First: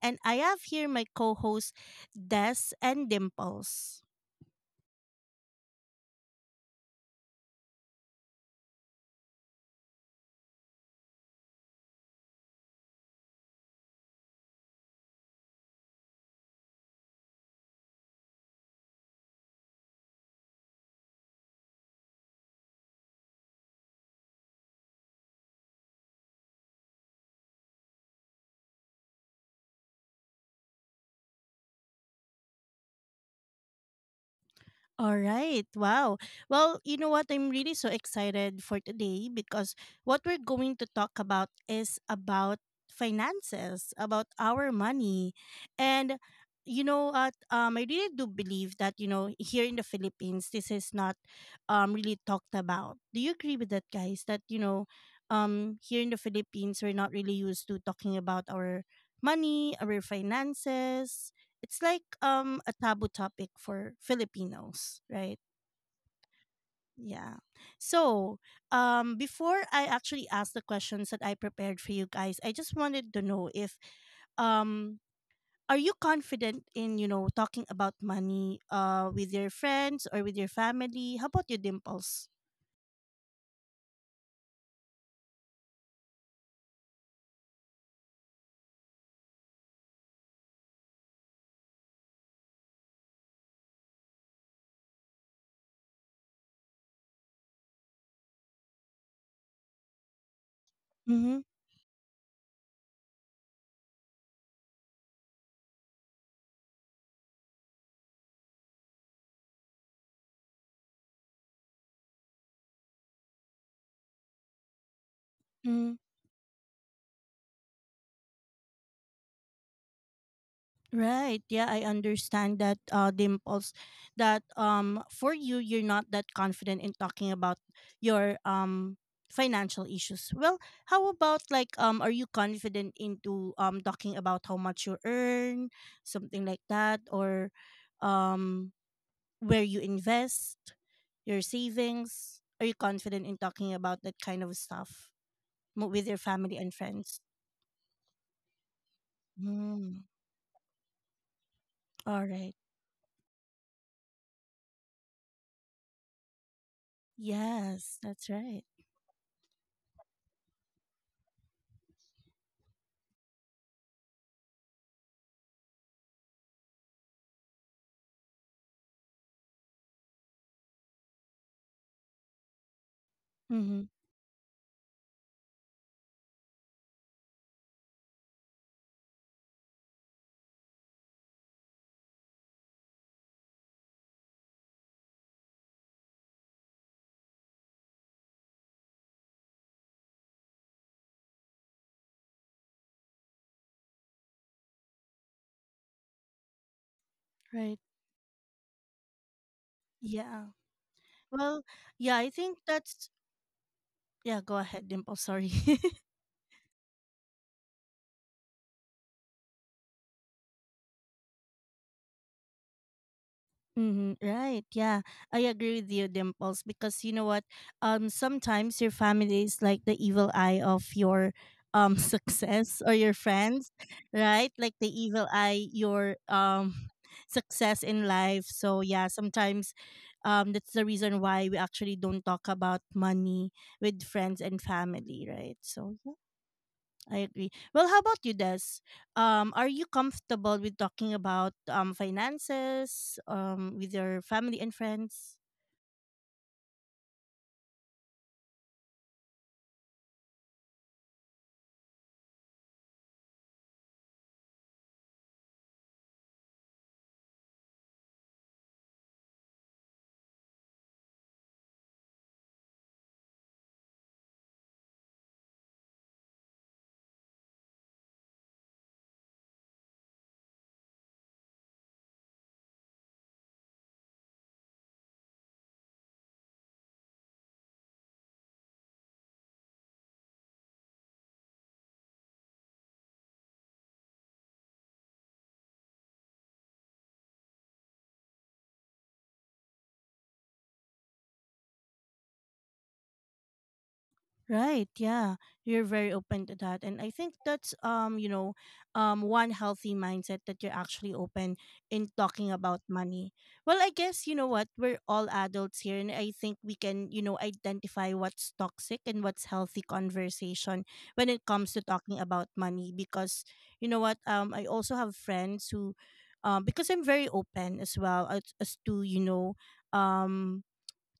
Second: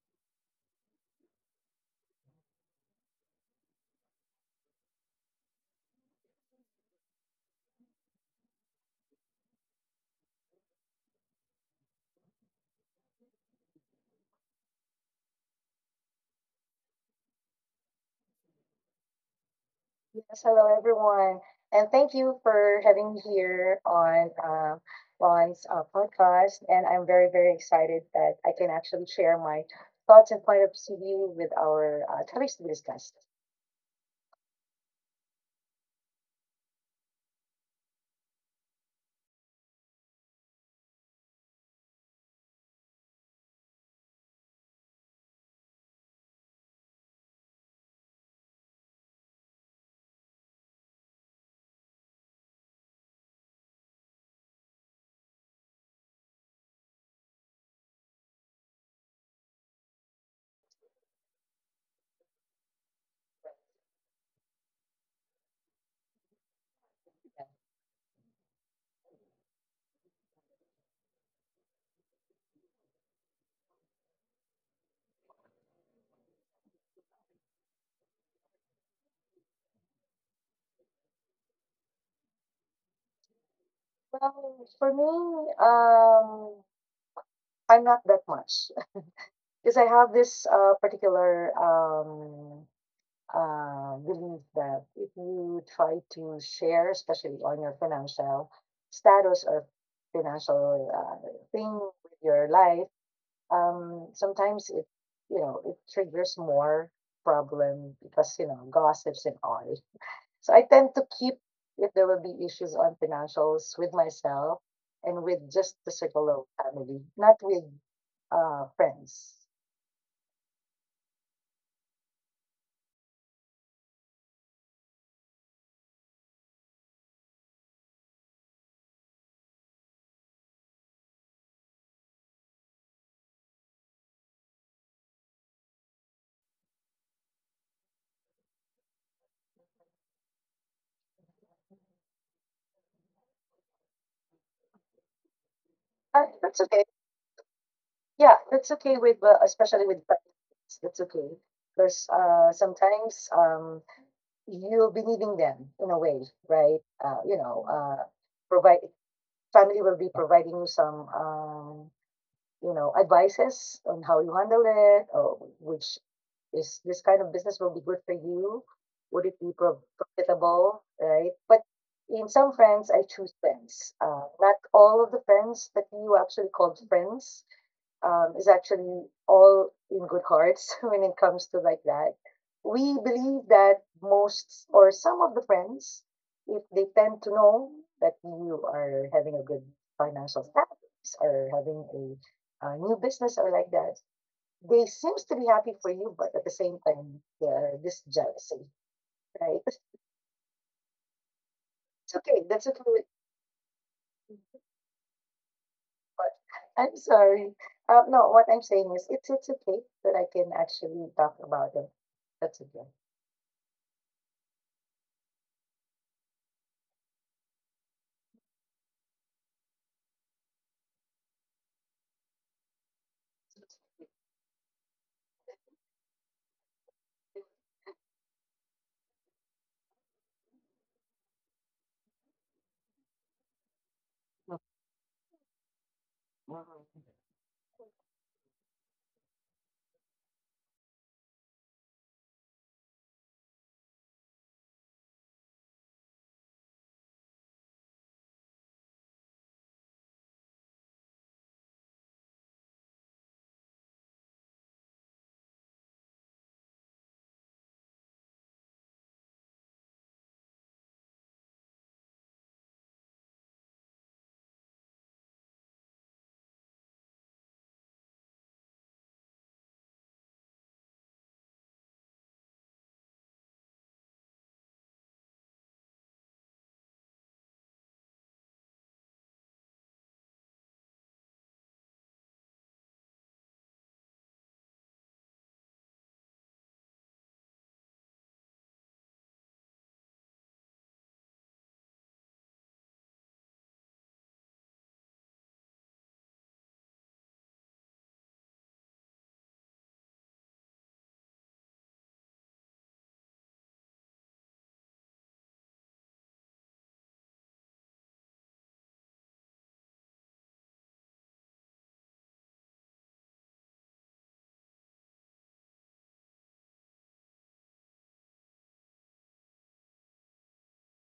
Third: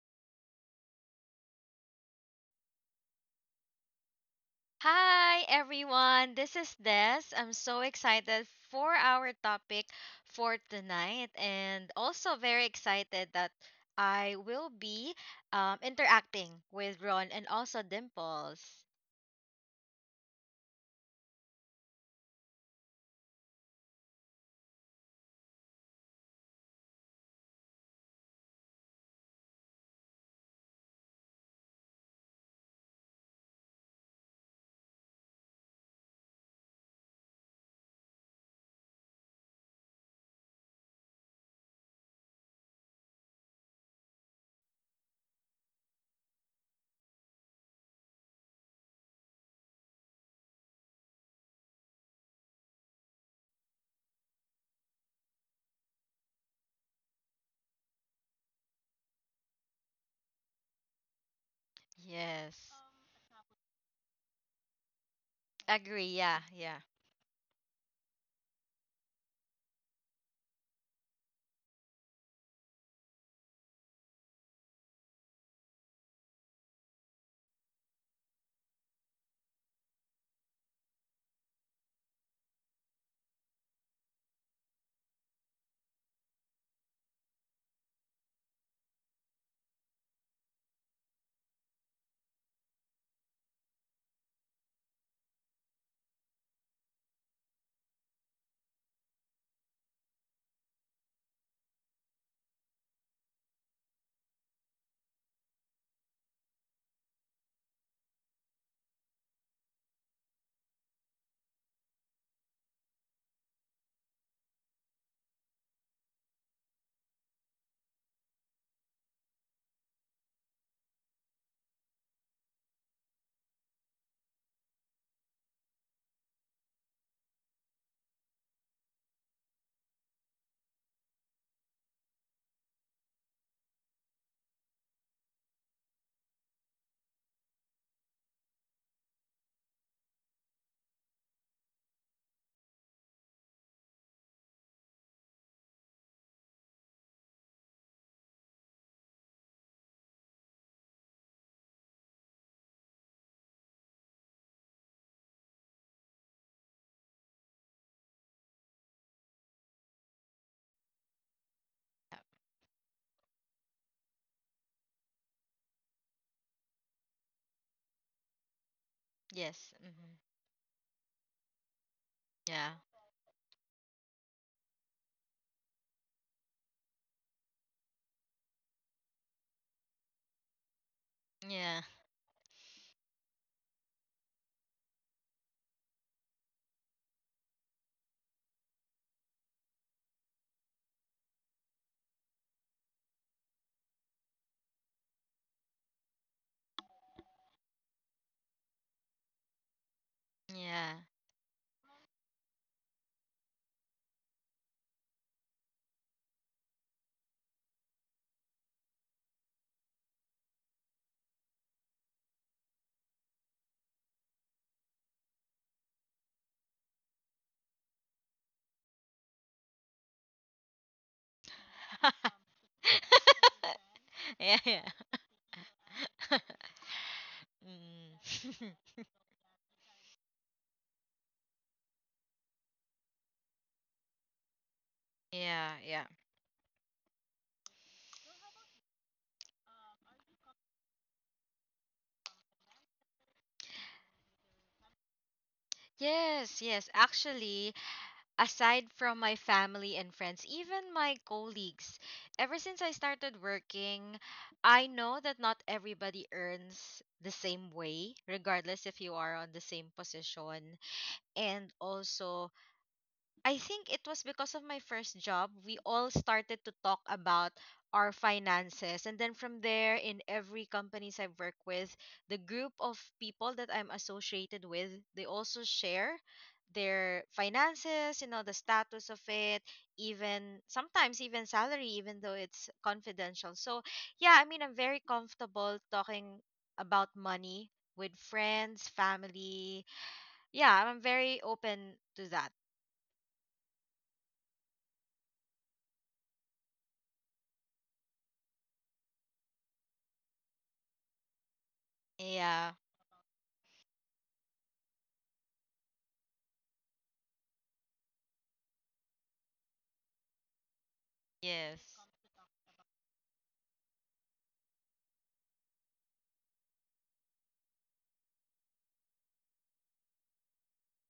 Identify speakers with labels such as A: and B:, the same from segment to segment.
A: and I have here my co hosts, Des and Dimples.
B: Hi everyone, this is Des. I'm so excited for our topic for tonight and also very excited that I will be interacting with Ron and also Dimples.
C: Yes, hello everyone, and thank you for having me here on Lon's podcast. And I'm very, very excited that I can actually share my thoughts and point of view with our topics to be discussed.
A: All right. Wow. Well, you know what? I'm really so excited for today because what we're going to talk about is about finances, about our money. And you know what? I really do believe here in the Philippines, this is not really talked about. Do you agree with that, guys? Here in the Philippines we're not really used to talking about our money, our finances. It's like a
B: Yes.
A: taboo topic for Filipinos, right?
B: Agree, yeah, yeah.
A: Yeah. So, before I actually ask the questions that I prepared for you guys, I just wanted to know if um are you confident in, talking about money with your friends or with your family? How about your dimples?
C: Well, for me, I'm not that much because I have this particular believe that if you try to share, especially on your financial status or financial
A: Mhm.
C: thing with your life, sometimes it triggers more problem because, gossips and all. So I tend to keep, if there will be issues on financials with myself and with just the circle of family, not with friends.
A: Right. Yeah, I understand that dimples that for you you're not that confident in talking about your financial issues. Well, how about like are you confident into talking about how much you earn, something like that, or um where you invest, your savings? Are you confident in talking about that kind of stuff with your
C: But
A: family
C: that's
A: and
C: okay.
A: friends?
C: Yeah, that's okay with, especially with
A: Mm,
C: families. That's okay because
A: all right.
C: sometimes you'll be needing them in a way, right?
A: Yes, that's right.
C: Provide family will be providing you some,
B: Yeah.
C: advices on how you handle it, or which is this kind of business will be good for you? Would it be
B: Yes. Hmm.
C: profitable, right? But in some
B: Yeah.
C: friends, I choose
A: Mhm.
C: friends. Not all of the friends that you actually called friends is actually all in good hearts when it comes to like
B: Yeah.
C: that. We believe that most or some of the friends, if they tend to know that you are having a good financial status or having a new business or like that, they seems to be happy for you, but at the same time, they're
A: Right.
C: this jealousy, right?
A: Yeah.
B: Yeah.
A: Well,
C: It's
A: yeah, I
C: okay. That's
A: think
C: okay.
A: that's yeah, go ahead, Dimple. Sorry.
C: But I'm sorry. No, what I'm saying is it's okay that I can actually talk about it. That's okay.
A: Hmm. Right. Yeah. I agree with you, Dimples, because you know what? Sometimes your family is like the evil eye of your success or your friends, right?
B: Yeah,
A: Like the
B: yeah.
A: evil eye your success in
B: Mm.
A: life. So yeah, sometimes that's the reason why we actually don't talk about money with friends and family, right?
B: Yeah,
A: So
B: yeah.
C: Mm.
A: I agree. Well, how about you, Des? Are you comfortable with talking about finances with your family and friends?
B: Yes, yes. Actually, aside from my family and friends, even my colleagues, ever since I started working, I know that not everybody earns the same way, regardless if you are on the same position. And also, I think it was because of my first job. We all started to talk about our finances. And then from there, in every companies I've worked with, the group of people that I'm associated with, they also share their finances, you know, the status of it, even sometimes even salary, even though it's confidential. So, yeah, I mean, I'm very comfortable talking about money with friends, family. Yeah, I'm very open to that.
A: Right, yeah. You're very open to that. And I think that's you know, one healthy mindset that you're actually open in talking about
B: Yeah.
A: money. Well, I guess you know what, we're all adults here and I think we can, you know, identify what's toxic and what's healthy conversation when it comes to
B: Yes.
A: talking about money because you know what, I also have friends who because I'm very open as well as to, you know, um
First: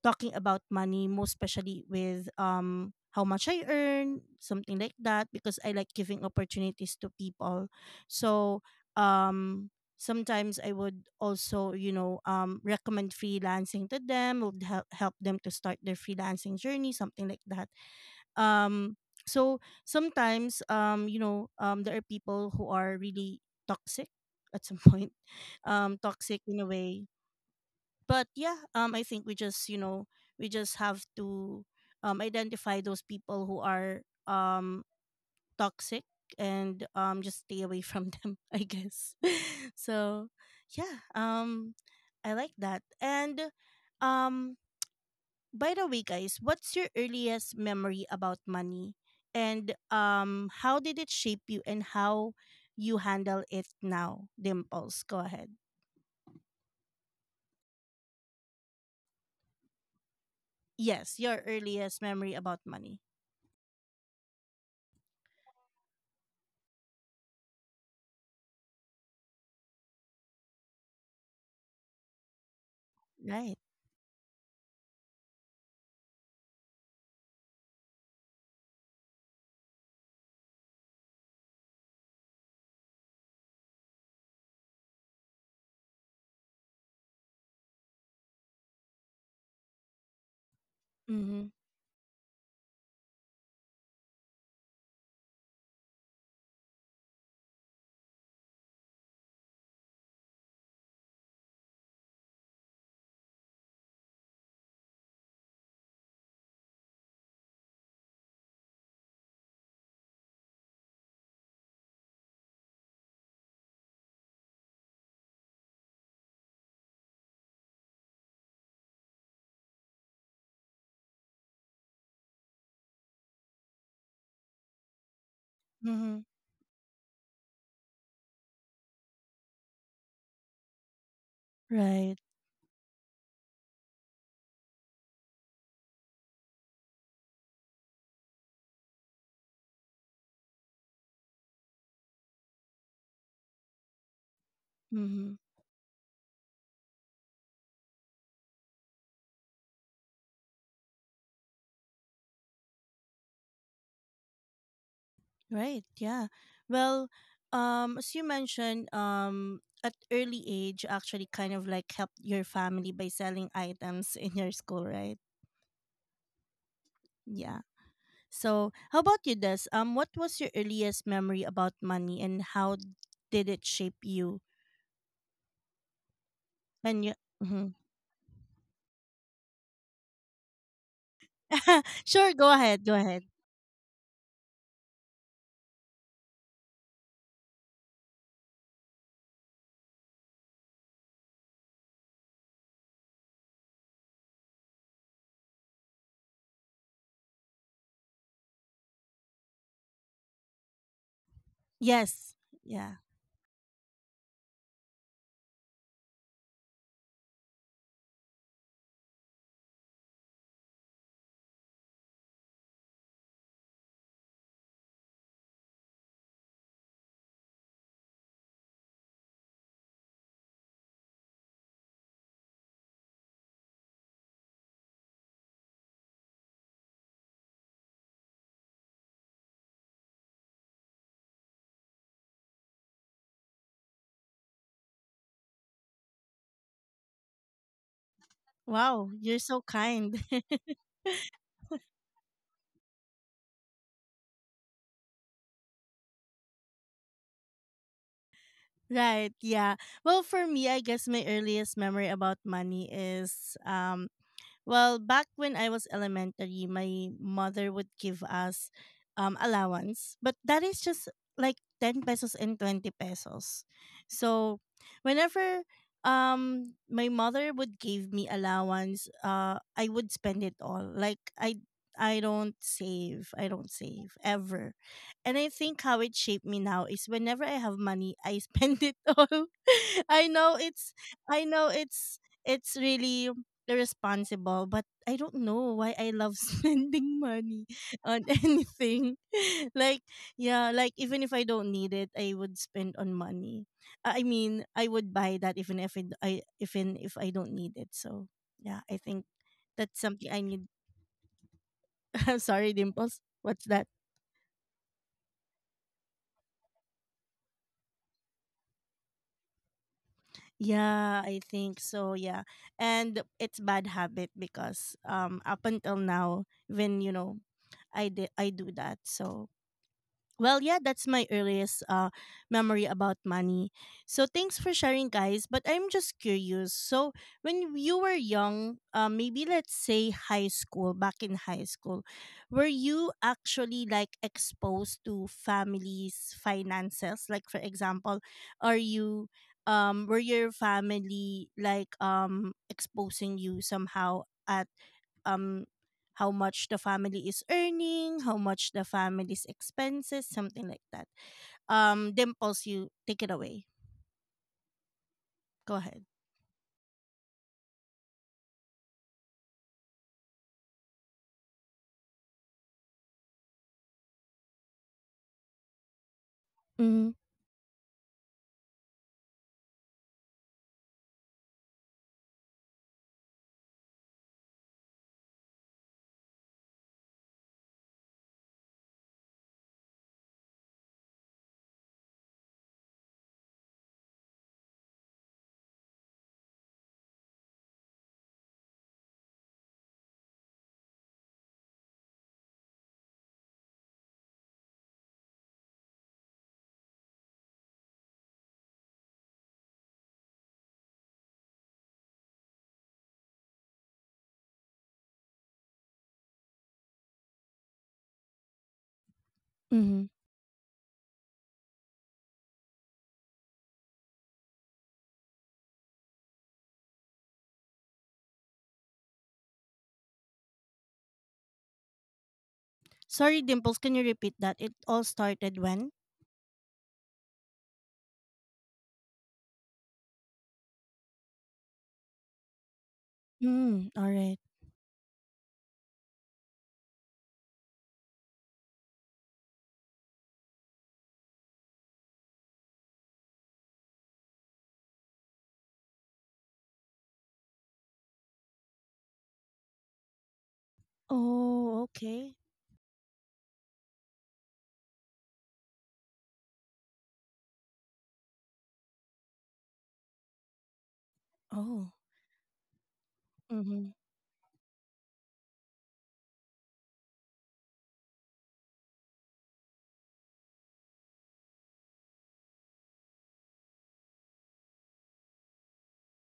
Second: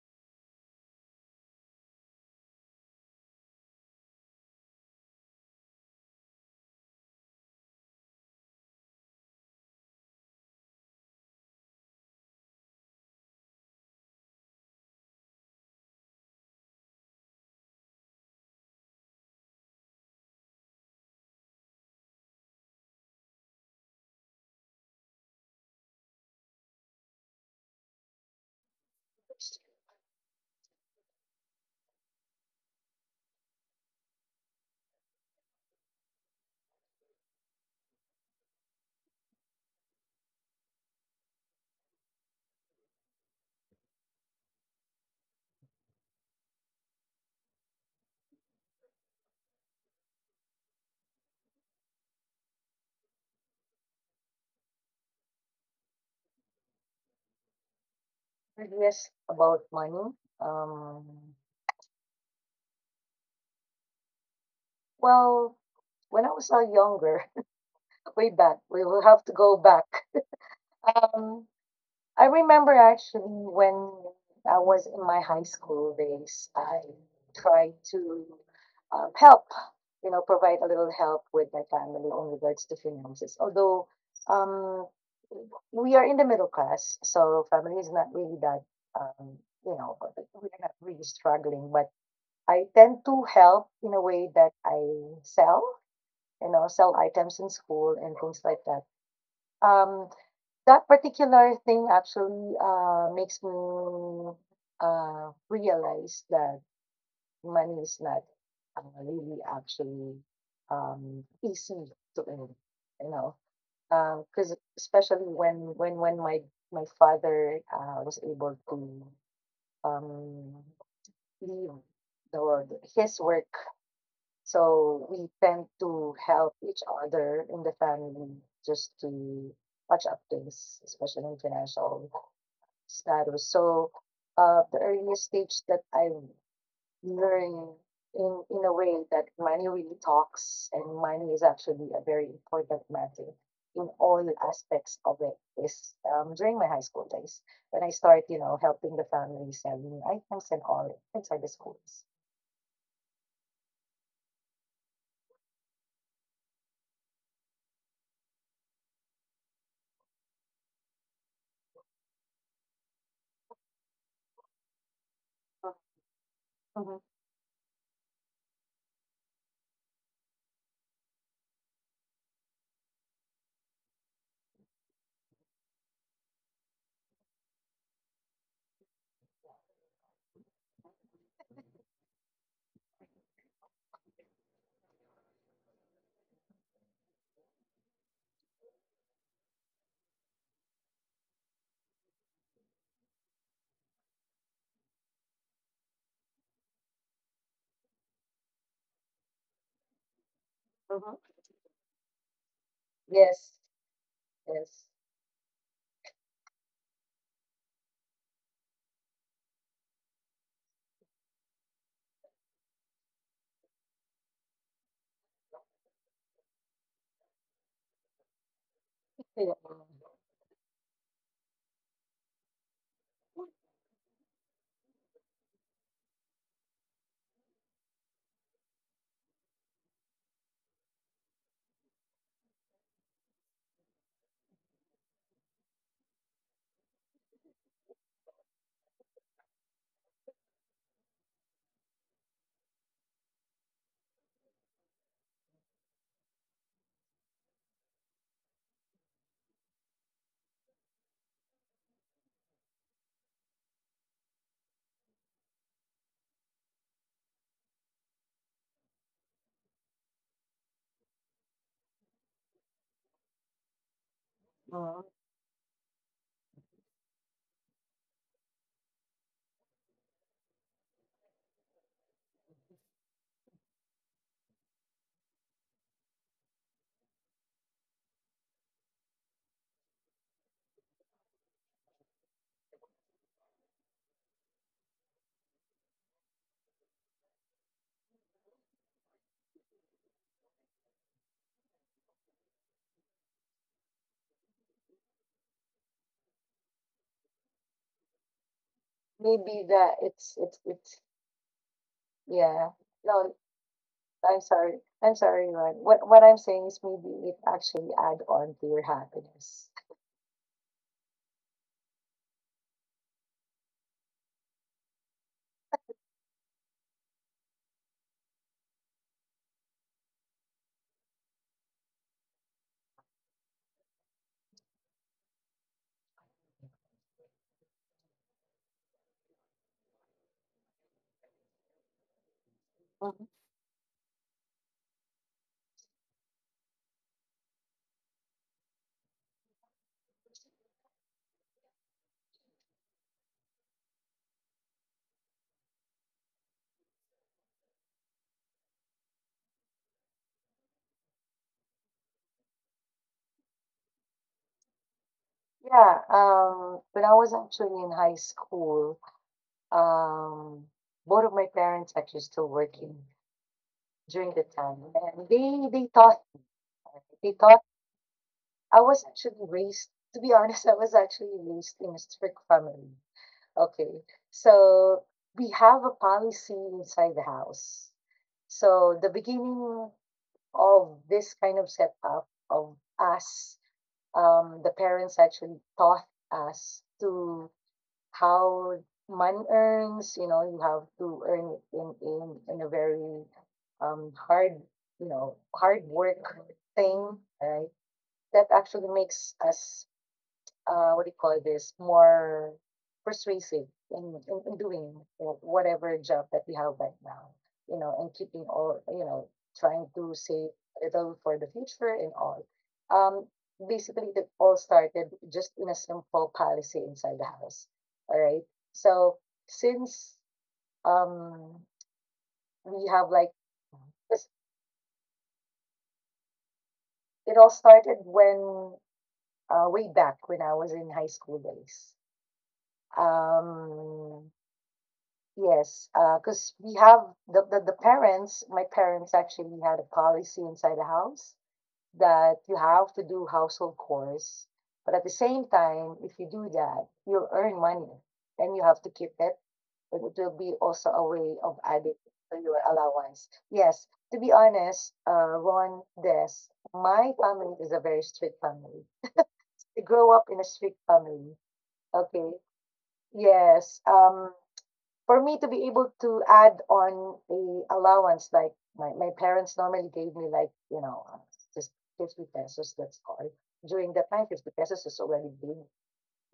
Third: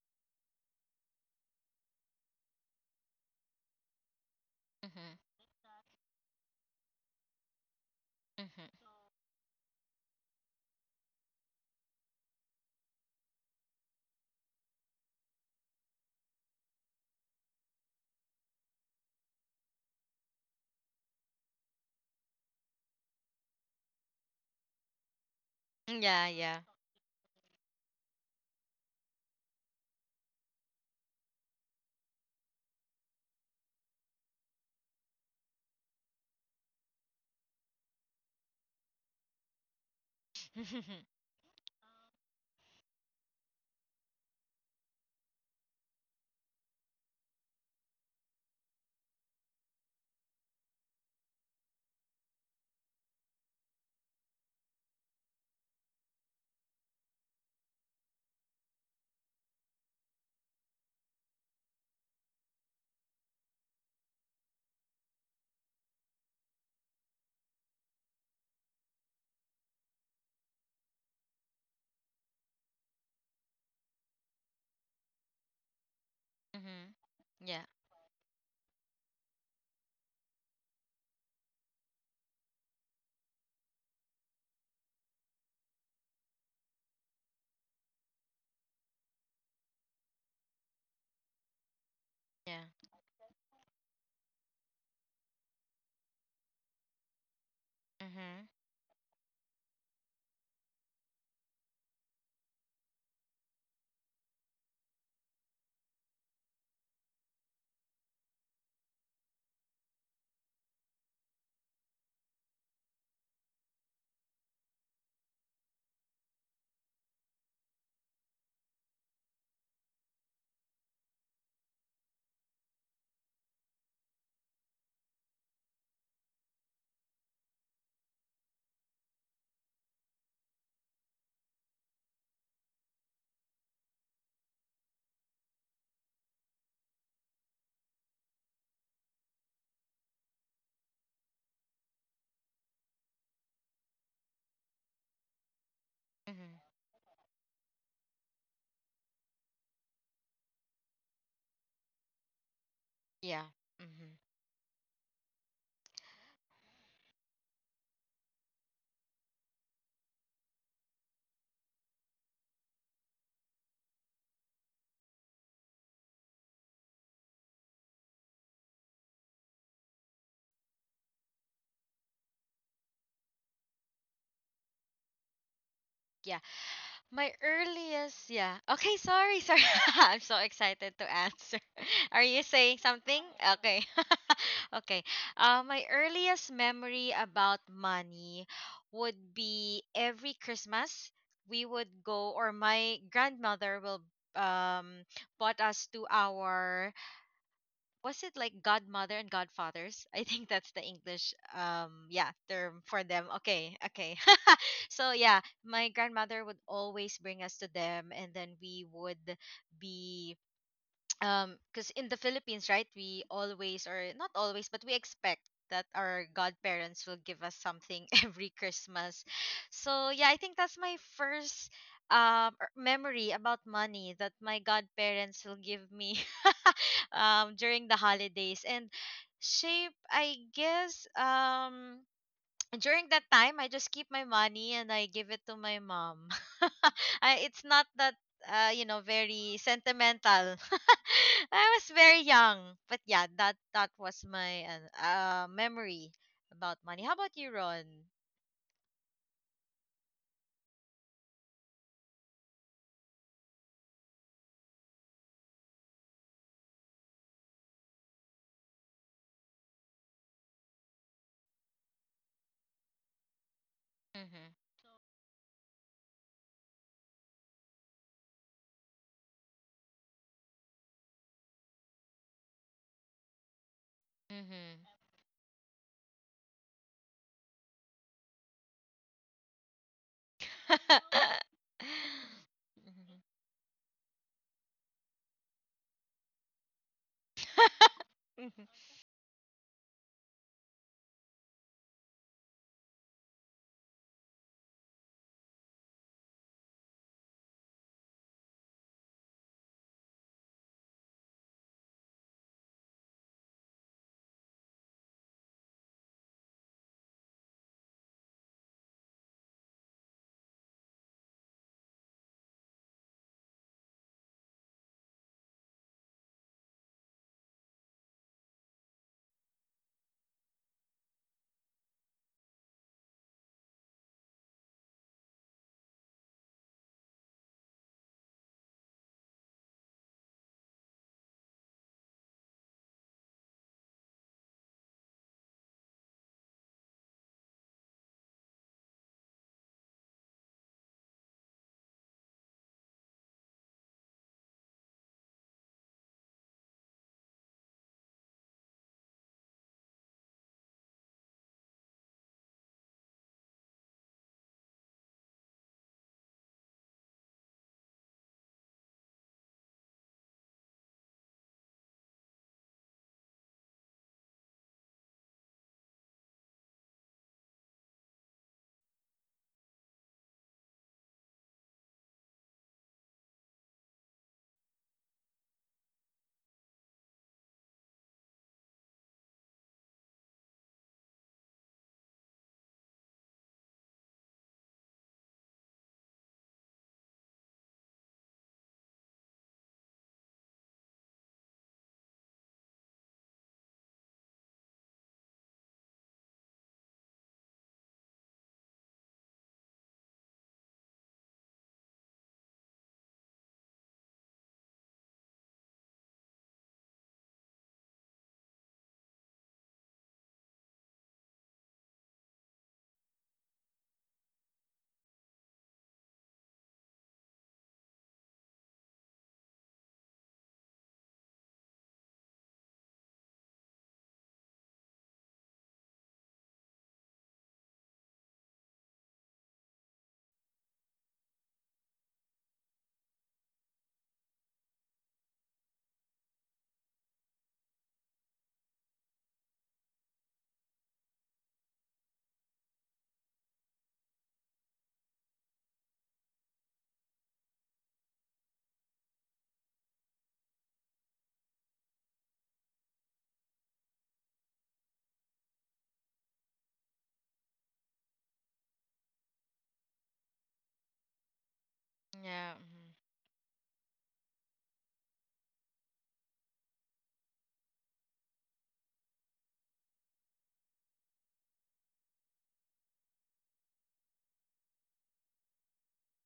A: talking about money, most especially with how much I earn, something like
B: Mhm.
A: that, because I like giving opportunities to people. So
B: Mhm.
A: um sometimes I would also, you know, recommend freelancing to them, would help them to start their freelancing journey, something like that. Um so sometimes you know there are people who are really toxic at some point,
B: Yeah,
A: toxic
B: yeah.
A: in a way, but yeah, I think we just, you know, we just have to identify those people who are um toxic and just stay away from them I guess so
B: Mhm.
A: yeah, I like that. And um by the way, guys, what's your earliest memory about money, and how did it shape you, and how you handle it now? Dimples, go ahead.
C: Curious about money?
A: Yes,
C: Um,
A: your earliest memory about money.
C: well, when I was younger, way back, we will have to go back. Um, I remember actually
A: Right.
C: when I was in my high school days, I
B: Mhm. Yeah,
C: tried to help, you know, provide a little help with my family on regards to finances. Although um, we are in the middle class, so family is not really that, um, you know, we are not really
A: Mm-hmm.
C: struggling, but I
B: yeah.
C: tend to help in a way that I sell, you know, sell items in school and things
B: Mhm.
C: like that. Um, that particular thing actually makes me realize that money is not really actually easy to earn, you know, because especially when my father was able to um, leave his work. So we tend to
A: Mm-hmm.
C: help each other in the family just to patch up things, especially in financial
A: Right.
C: status. So the earliest stage that I learned in a way that money really talks and money is actually a very important matter in all aspects of
A: Mm-hmm.
C: it is during
B: Mhm.
C: my high school days when I start, you know, helping the family selling items and all inside the schools.
B: Yeah. Mhm.
A: Right. Yeah. Well, as you mentioned, at early age, actually, kind of like helped your family by selling items in your school, right?
C: Mhm,
A: Yeah. So, how about you, Des? What was your earliest memory about money, and how did it shape you?
B: Yeah.
A: And you,
B: My
A: mm-hmm.
B: earliest, yeah. Okay, sorry, sorry. I'm so excited to answer. Are you
A: Sure, go
B: saying
A: ahead. Go
B: something?
A: ahead.
B: Okay. Okay. My earliest memory about money would be every Christmas we would go, or my grandmother will um bought us to our— was it like godmother and godfathers? I think that's the English,
C: mhm.
B: yeah,
A: Yes.
B: term for
A: Yeah.
B: them.
C: Yes,
B: Okay, okay.
C: yes.
B: So yeah, my grandmother would always bring us to them, and then we would be because in the Philippines, right, we always, or not always, but we expect that our godparents will give us something every Christmas.
C: Yeah.
B: So yeah, I think that's my first memory about money, that my godparents will give me during the holidays. And shape, I guess, during that time I just keep my money and I give it to my mom. I, it's not that you know,
A: Wow, you're
B: very
A: so kind.
B: sentimental. I was very young, but yeah, that that was my memory about money. How about you, Ron?
A: Right, yeah. Well, for me, I guess my earliest memory about money is well, back when I was elementary, my mother would give us allowance, but that is just like 10 pesos and 20 pesos.
B: Mhm.
A: So,
C: Mm.
A: whenever my mother would give me allowance, I would spend it all. Like, I don't save. I don't save ever.
B: Mhm.
A: And I think how it shaped me now is whenever I have money, I spend it all. I know it's I know it's
B: Mhm.
A: really responsible, but I don't know why I love spending money on
B: Mhm.
A: anything. Like, yeah, like even if I don't need it, I would spend on money. I mean, I would buy that even if it, I even if I don't need it. So, yeah, I think
C: Maybe that
A: that's something I need.
C: it's
A: I'm
C: yeah.
A: sorry, Dimples.
C: No,
A: What's that?
C: I'm sorry. I'm sorry, Ron. What I'm saying is maybe it actually add on to your happiness.
A: Yeah, I think so. Yeah, and it's bad habit because up until now, when you know, I do that. So well, yeah, that's my earliest memory about money. So thanks for sharing, guys. But I'm just curious. So when you were young, maybe let's say high school, back in high school, were you
C: Mhm.
A: actually like exposed to families' finances? Like for example, are you, were your family like exposing you somehow at um how much the family is earning, how much the family's expenses, something like that. Dimples, you take it away. Go
C: Yeah.
A: ahead.
C: Um, when I was actually in high school, um, both of my parents actually still working during the time, and
A: Mm-hmm.
C: they taught I was actually raised. To be honest, I was actually raised in a strict family. Okay. So we have a policy inside the house. So the beginning of this kind of setup of us, the parents actually taught us to how money earns. You know, you have to earn it in in a very hard, you know, hard work thing, right? That actually makes us what do you call this, more persuasive in, in doing whatever job that we have right now, you know, and keeping all, you know, trying
A: Mm-hmm.
C: to save a little for the future and all. Um, basically, it all started just in a simple policy inside the house. All right. So since um, we have like,
A: Sorry, Dimples, can you
C: it's-
A: repeat that? It all started when?
C: it all started when way back when I was in high school days.
A: Mm, all
C: Um,
A: right.
C: Yes, because we have the parents. My parents actually had a policy inside the house that you have to do household chores, but at the same time, if you do that, you'll earn money and you have to keep it, and it will be also a way of
A: Oh,
C: adding to
A: okay.
C: your allowance. Yes, to be honest, Ron, Des, my family is a very strict family. I grew up in a strict family.
A: Oh,
C: Okay.
B: Yeah. Mhm.
C: Yes.
A: mm-hmm.
C: For me to be able to add on a allowance like my parents normally gave me like, you know, just 50 pesos, that's all. During that time, 50 pesos is already big,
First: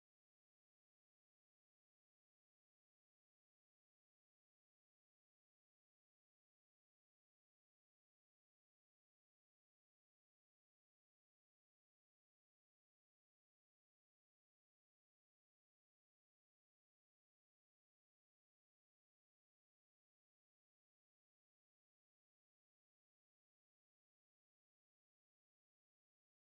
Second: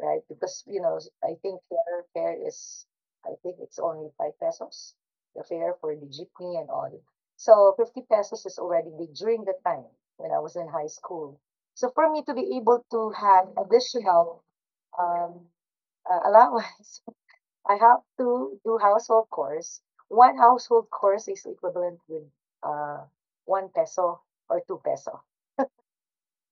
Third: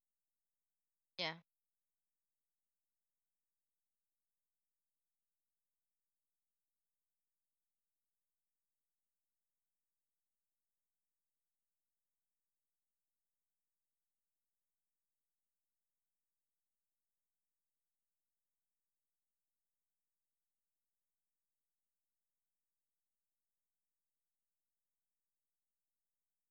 C: right? Because, you know, I
B: Yeah.
C: think fare is, I think it's only 5 pesos, the fare for the jeepney and all. So 50 pesos is already big during the time when I was in high school. So for me to be able to have additional um, allowance, I have to do household chores. One household chores is equivalent with uh, one peso or two peso.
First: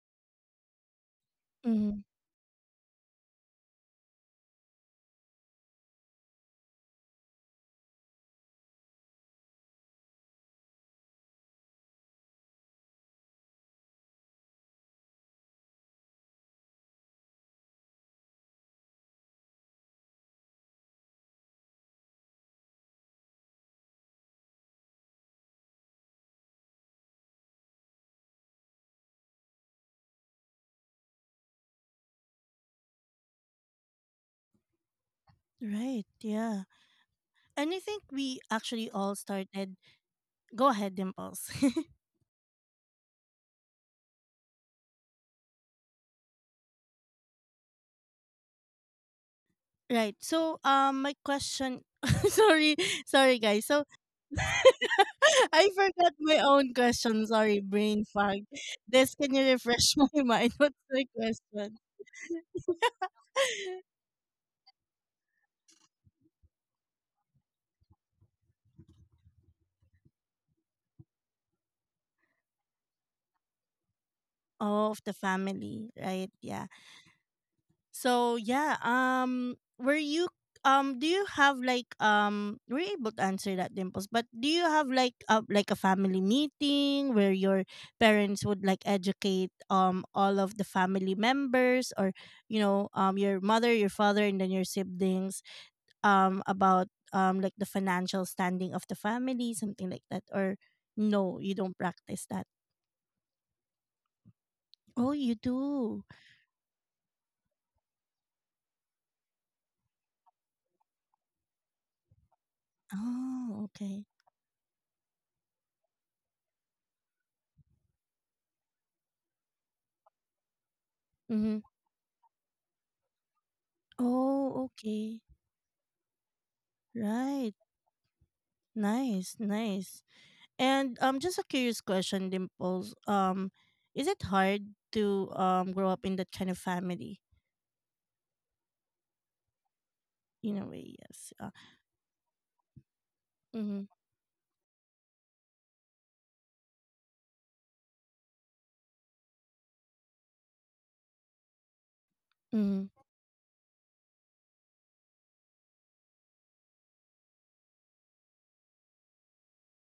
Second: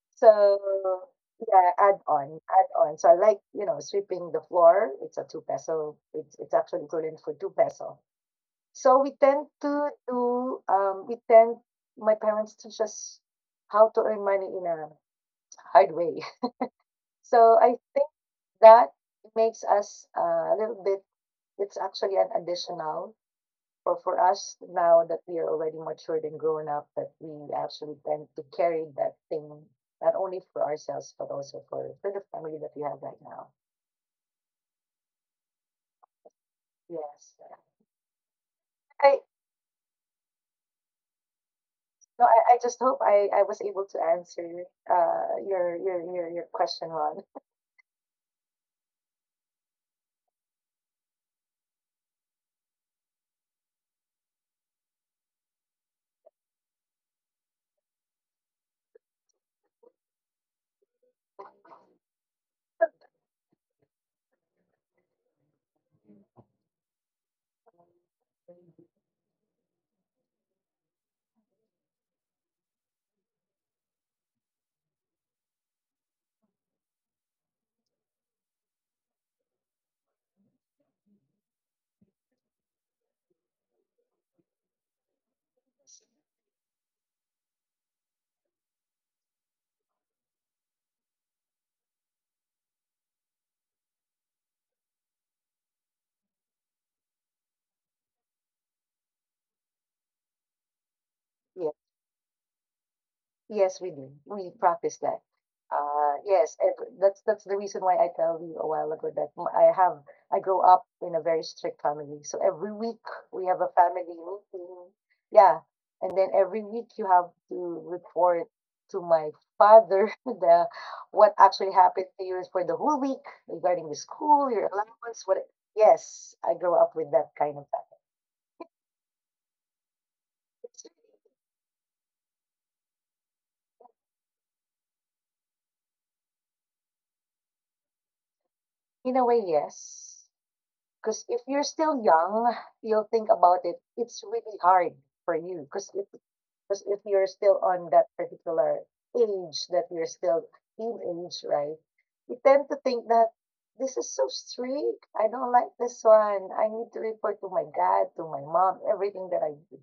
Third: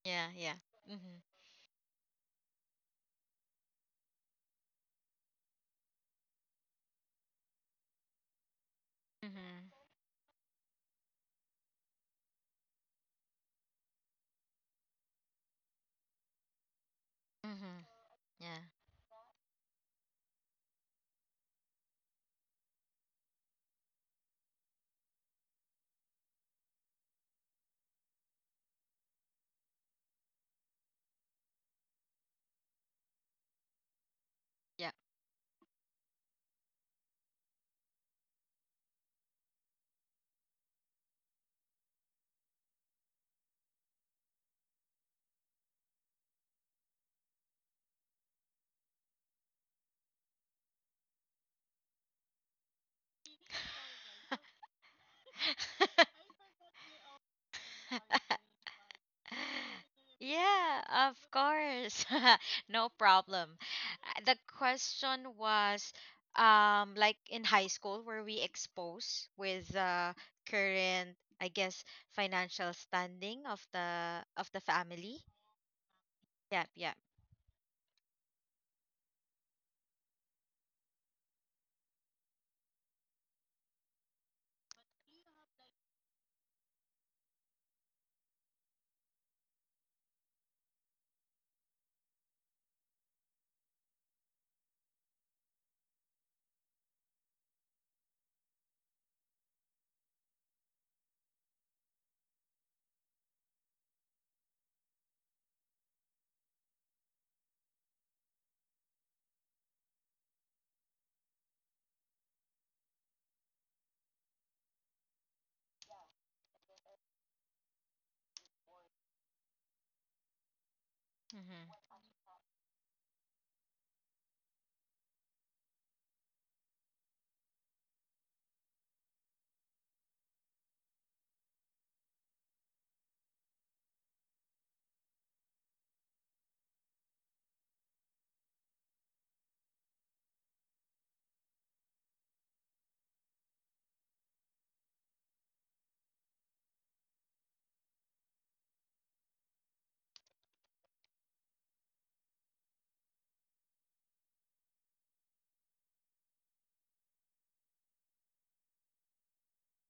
B: Yeah. Yeah.
C: So
B: Mhm.
C: yeah,
A: Mm-hmm.
C: add on, add on. So I like, you know, sweeping the floor. It's a two peso. It's actually equivalent for two peso. So we tend
B: Mhm.
C: to do. We tend my parents teach us how to earn money in a hard way. So I
B: Mhm.
C: think
B: Yeah.
C: that makes us a little bit. It's actually an additional. But for us now that we are already matured and grown up, that we actually tend to carry that thing not only for ourselves but also for the family that we have right now.
A: Right. Yeah.
C: Yes.
A: And I think we actually all
C: I
A: started. Go ahead, Dimples.
C: no, I just hope I was able to answer your your question, Ron.
A: Right. So, my question. Sorry, sorry, guys. So. I
B: Yeah.
A: forgot my own question. Sorry, brain fog. This, can you refresh my mind? What's my
B: Yeah, of
A: question?
B: course. No problem. The question was, like in high school, were we exposed with the current, I guess, financial standing of the
A: Oh, of the
B: family?
A: family, right? Yeah.
B: Yep, yep.
A: So yeah, were you do you have like were you able to answer that dimples? But do you have like a family meeting where your parents would like educate all of the family members or you know your mother, your father, and then your siblings about like the financial standing of the family, something like that? Or no, you
C: Yeah.
A: don't practice that.
C: Yes, we do. We practice
A: Oh,
C: that.
A: you do.
C: Yes, and that's the reason why I tell you a while ago that I have I grew up in a very strict family. So every week we have
A: Oh,
C: a family
A: okay.
C: meeting. Yeah, and then every week you have to report to my father the what
A: Mm-hmm.
C: actually
B: Mm-hmm.
C: happened to you for the whole week regarding the school,
A: Oh,
C: your
A: okay.
C: allowance, what. Yes, I grew up with that
A: Right.
C: kind of family.
A: Nice, nice.
C: It's-
A: And just a curious question, Dimples. Is it hard to grow up in that kind of family?
C: In a way, yes.
A: In a way,
C: Because
A: yes.
C: if you're still young, you'll think about
A: Mm-hmm.
C: it. It's really hard for you. Because if you're still on that particular age, that you're still teenage, right? You tend to
A: Mm-hmm.
C: think that this is so strict. I don't like this one. I need to report to my dad, to my mom, everything that I do.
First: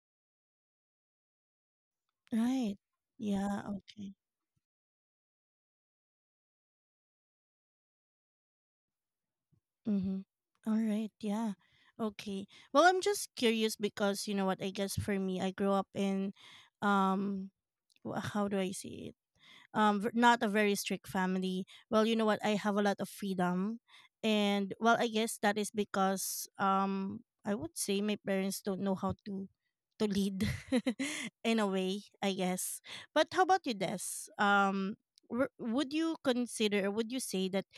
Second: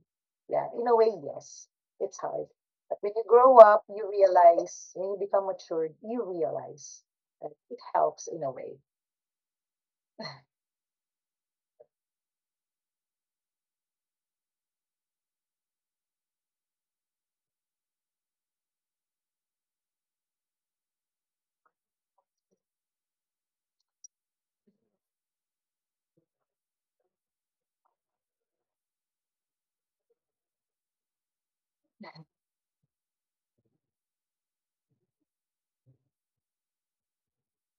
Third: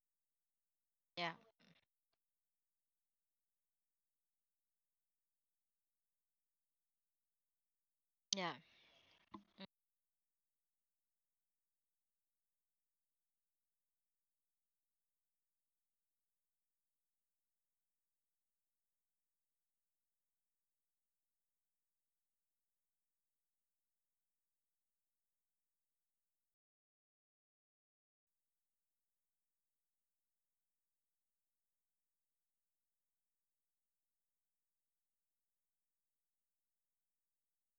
C: Yeah, in a way,
B: Yeah.
C: yes, it's hard.
A: Right.
C: But when you grow
A: Yeah.
C: up, you
A: Okay.
C: realize, when you become matured, you realize that it helps in a
B: Yeah.
C: way.
A: Mm-hmm. All right. Yeah. Okay. Well, I'm just curious because you know what? I guess for me, I grew up in, um, how do I say, not a very strict family. Well, you know what, I have a lot of freedom. And well, I guess that is because I would say my parents don't know how to lead in a way, I guess. But how about you, Des? um would you consider or would you say that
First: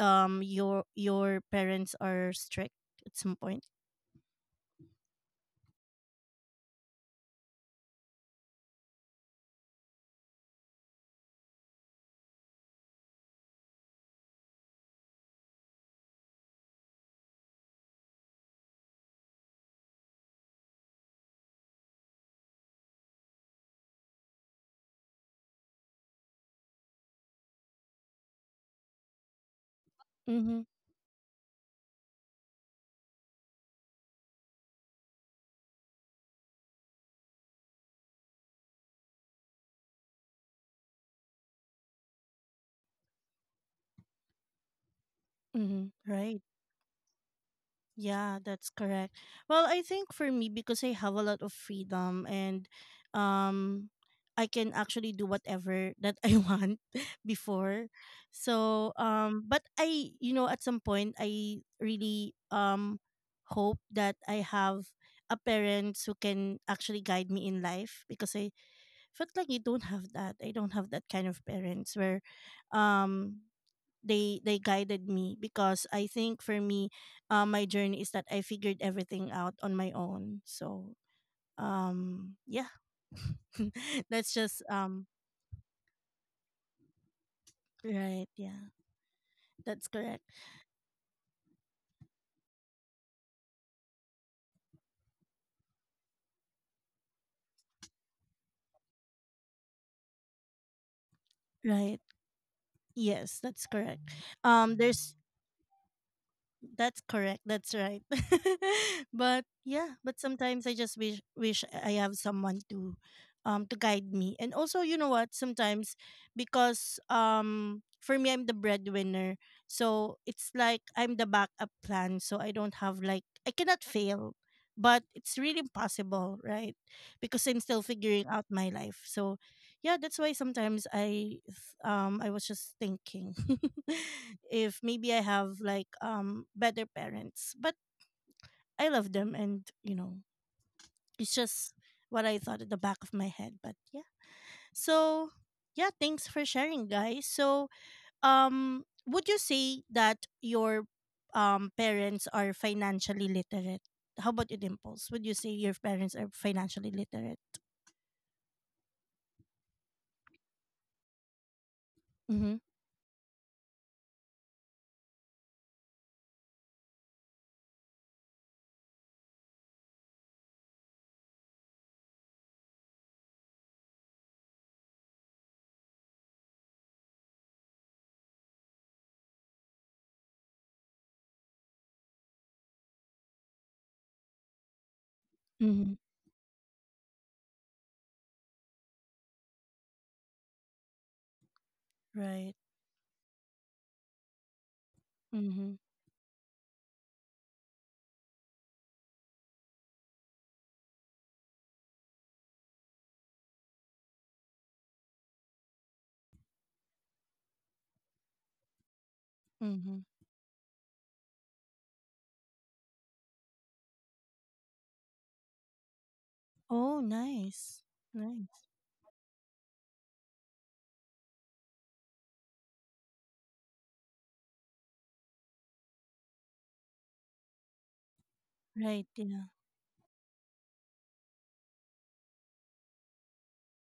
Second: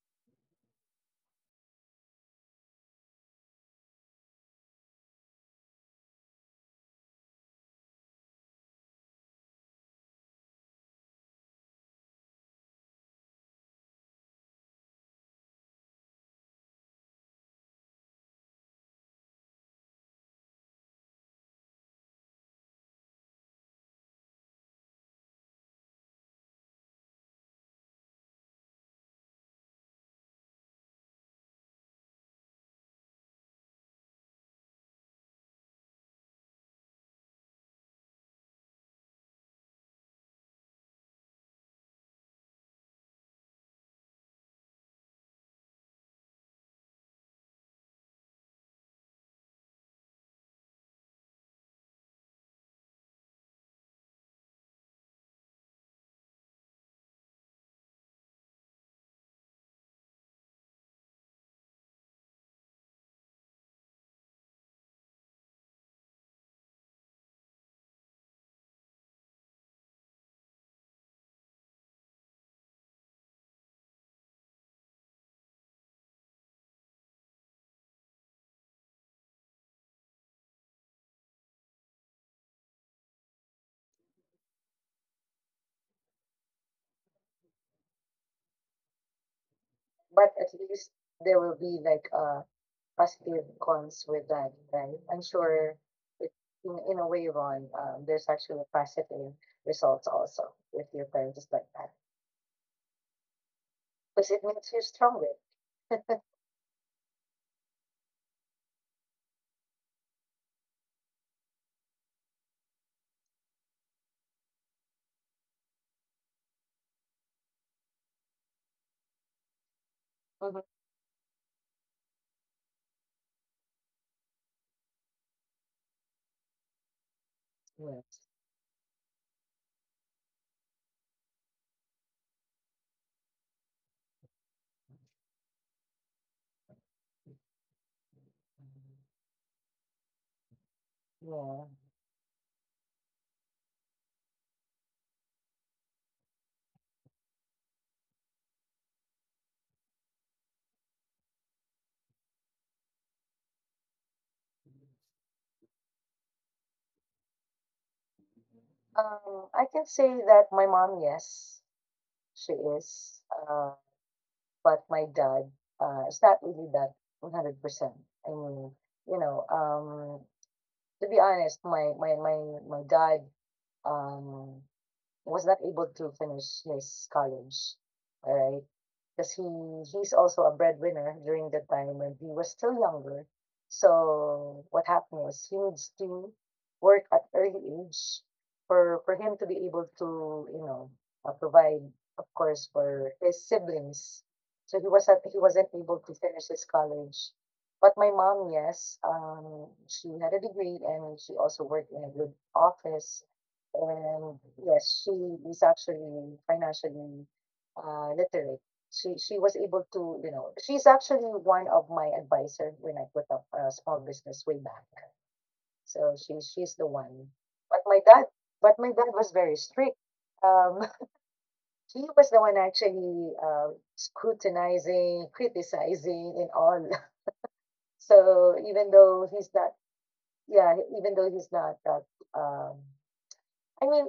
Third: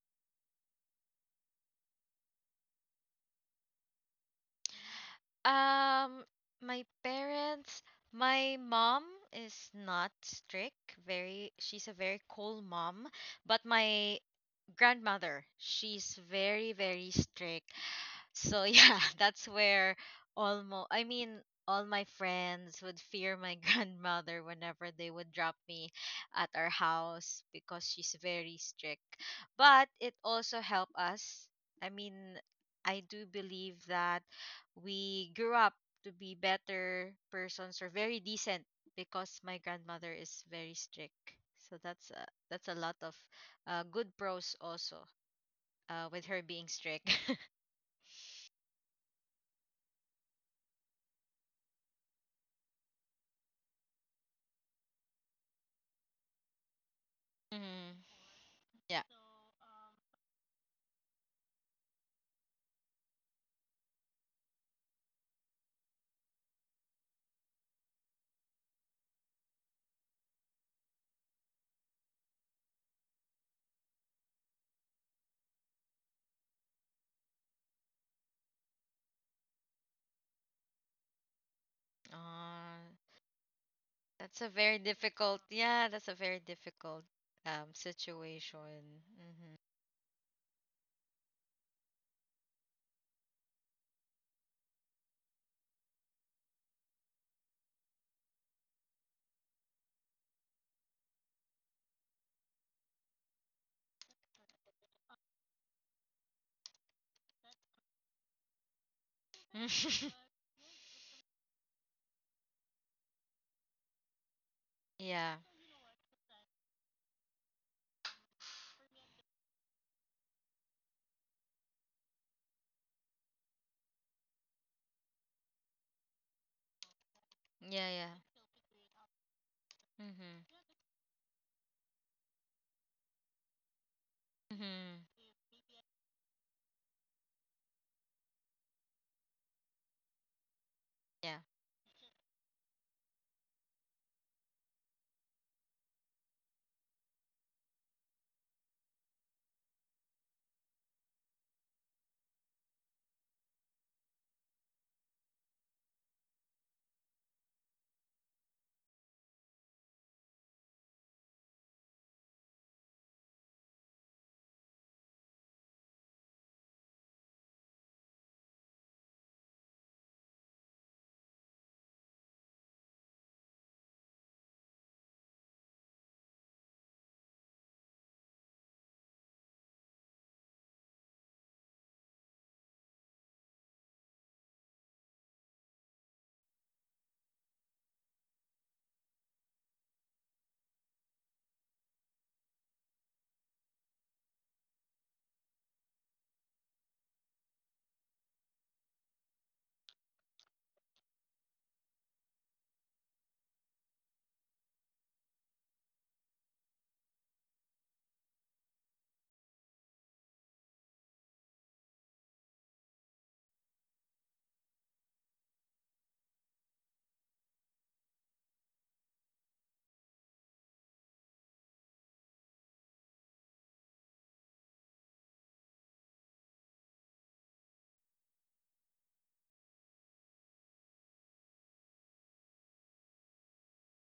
A: your parents are strict at some point?
B: Um my parents, my mom is not strict, very— she's a very cool mom, but my grandmother, she's very, very strict. So yeah, that's where almost, I mean, all my friends would fear my grandmother whenever they would drop me at our house, because she's very strict. But it also
A: Mm-hmm.
B: helped us. I mean, I do believe that we grew up to be better persons, or very decent, because my grandmother is very strict. So that's a lot of good pros also
A: Mm-hmm.
B: with
A: Right.
B: her being strict.
A: Yeah, that's correct. Well, I think for me because I have a lot of freedom and um I can actually do whatever that I want before.
B: Mhm.
A: So,
B: Yeah.
A: but I you know at some point I really hope that I have a parents who can actually guide me in life because I felt like I don't have that. I don't have that kind of parents where um they guided me because I think for me, my journey is that I figured everything out on my own. So yeah,
B: Uh,
A: that's
B: that's a
A: just
B: very difficult. Yeah, that's a very difficult
A: right, yeah,
B: situation. Mm-hmm.
A: that's correct.
C: But at least there will be like positive cons with that, right? I'm sure it, in a way, Ron, there's actually positive results also with your parents like that
A: Right, yes, that's correct.
C: because it makes you stronger.
A: There's that's correct. That's right. But yeah, but sometimes I just wish I have someone to guide me. And also, you know
B: Yeah.
A: what? Sometimes because for me I'm the breadwinner. So
C: Mhm.
A: it's like I'm the backup plan. So I don't have like I cannot fail. But it's really impossible, right? Because I'm still
B: Yeah. Yeah.
C: Yes.
A: figuring out my life. So yeah, that's why
B: Mm-hmm.
A: sometimes I was just thinking if
B: Mm-hmm.
A: maybe I have like better parents, but I
C: Mhm.
A: love them and you know,
B: Yeah.
A: it's
C: Yeah.
A: just what I thought at the back of my head, but yeah. So, yeah, thanks for sharing, guys. So, would you say that your parents are financially literate? How about your dimples? Would you say your parents are financially literate?
C: I can say that my mom, yes, she
A: Mhm.
C: is. Uh, but my dad, it's not really that 100%. I mean, you know, to be honest, my dad, um, was not able to finish his college, all right? Because he's also a breadwinner during the time when he was still younger. So what happened was he needs
A: Mhm.
C: to work at early age for him to be able to, you know, provide, of
A: Right.
C: course, for his siblings. So he wasn't
A: Mhm.
C: able to finish his college. But my mom, yes, she had a degree and she also worked in a good office. And yes, she is actually financially literate. She was able
A: Mhm.
C: to, you know, she's actually one of my advisor when I put up a small business way back. So she's the
A: Oh,
C: one. But
A: nice.
C: my dad,
A: Nice.
C: but my dad was very strict. Um, he was the one actually scrutinizing, criticizing, and all. So even
A: Right.
C: though he's
A: Yeah.
C: not, yeah, even though he's not that, um, I mean,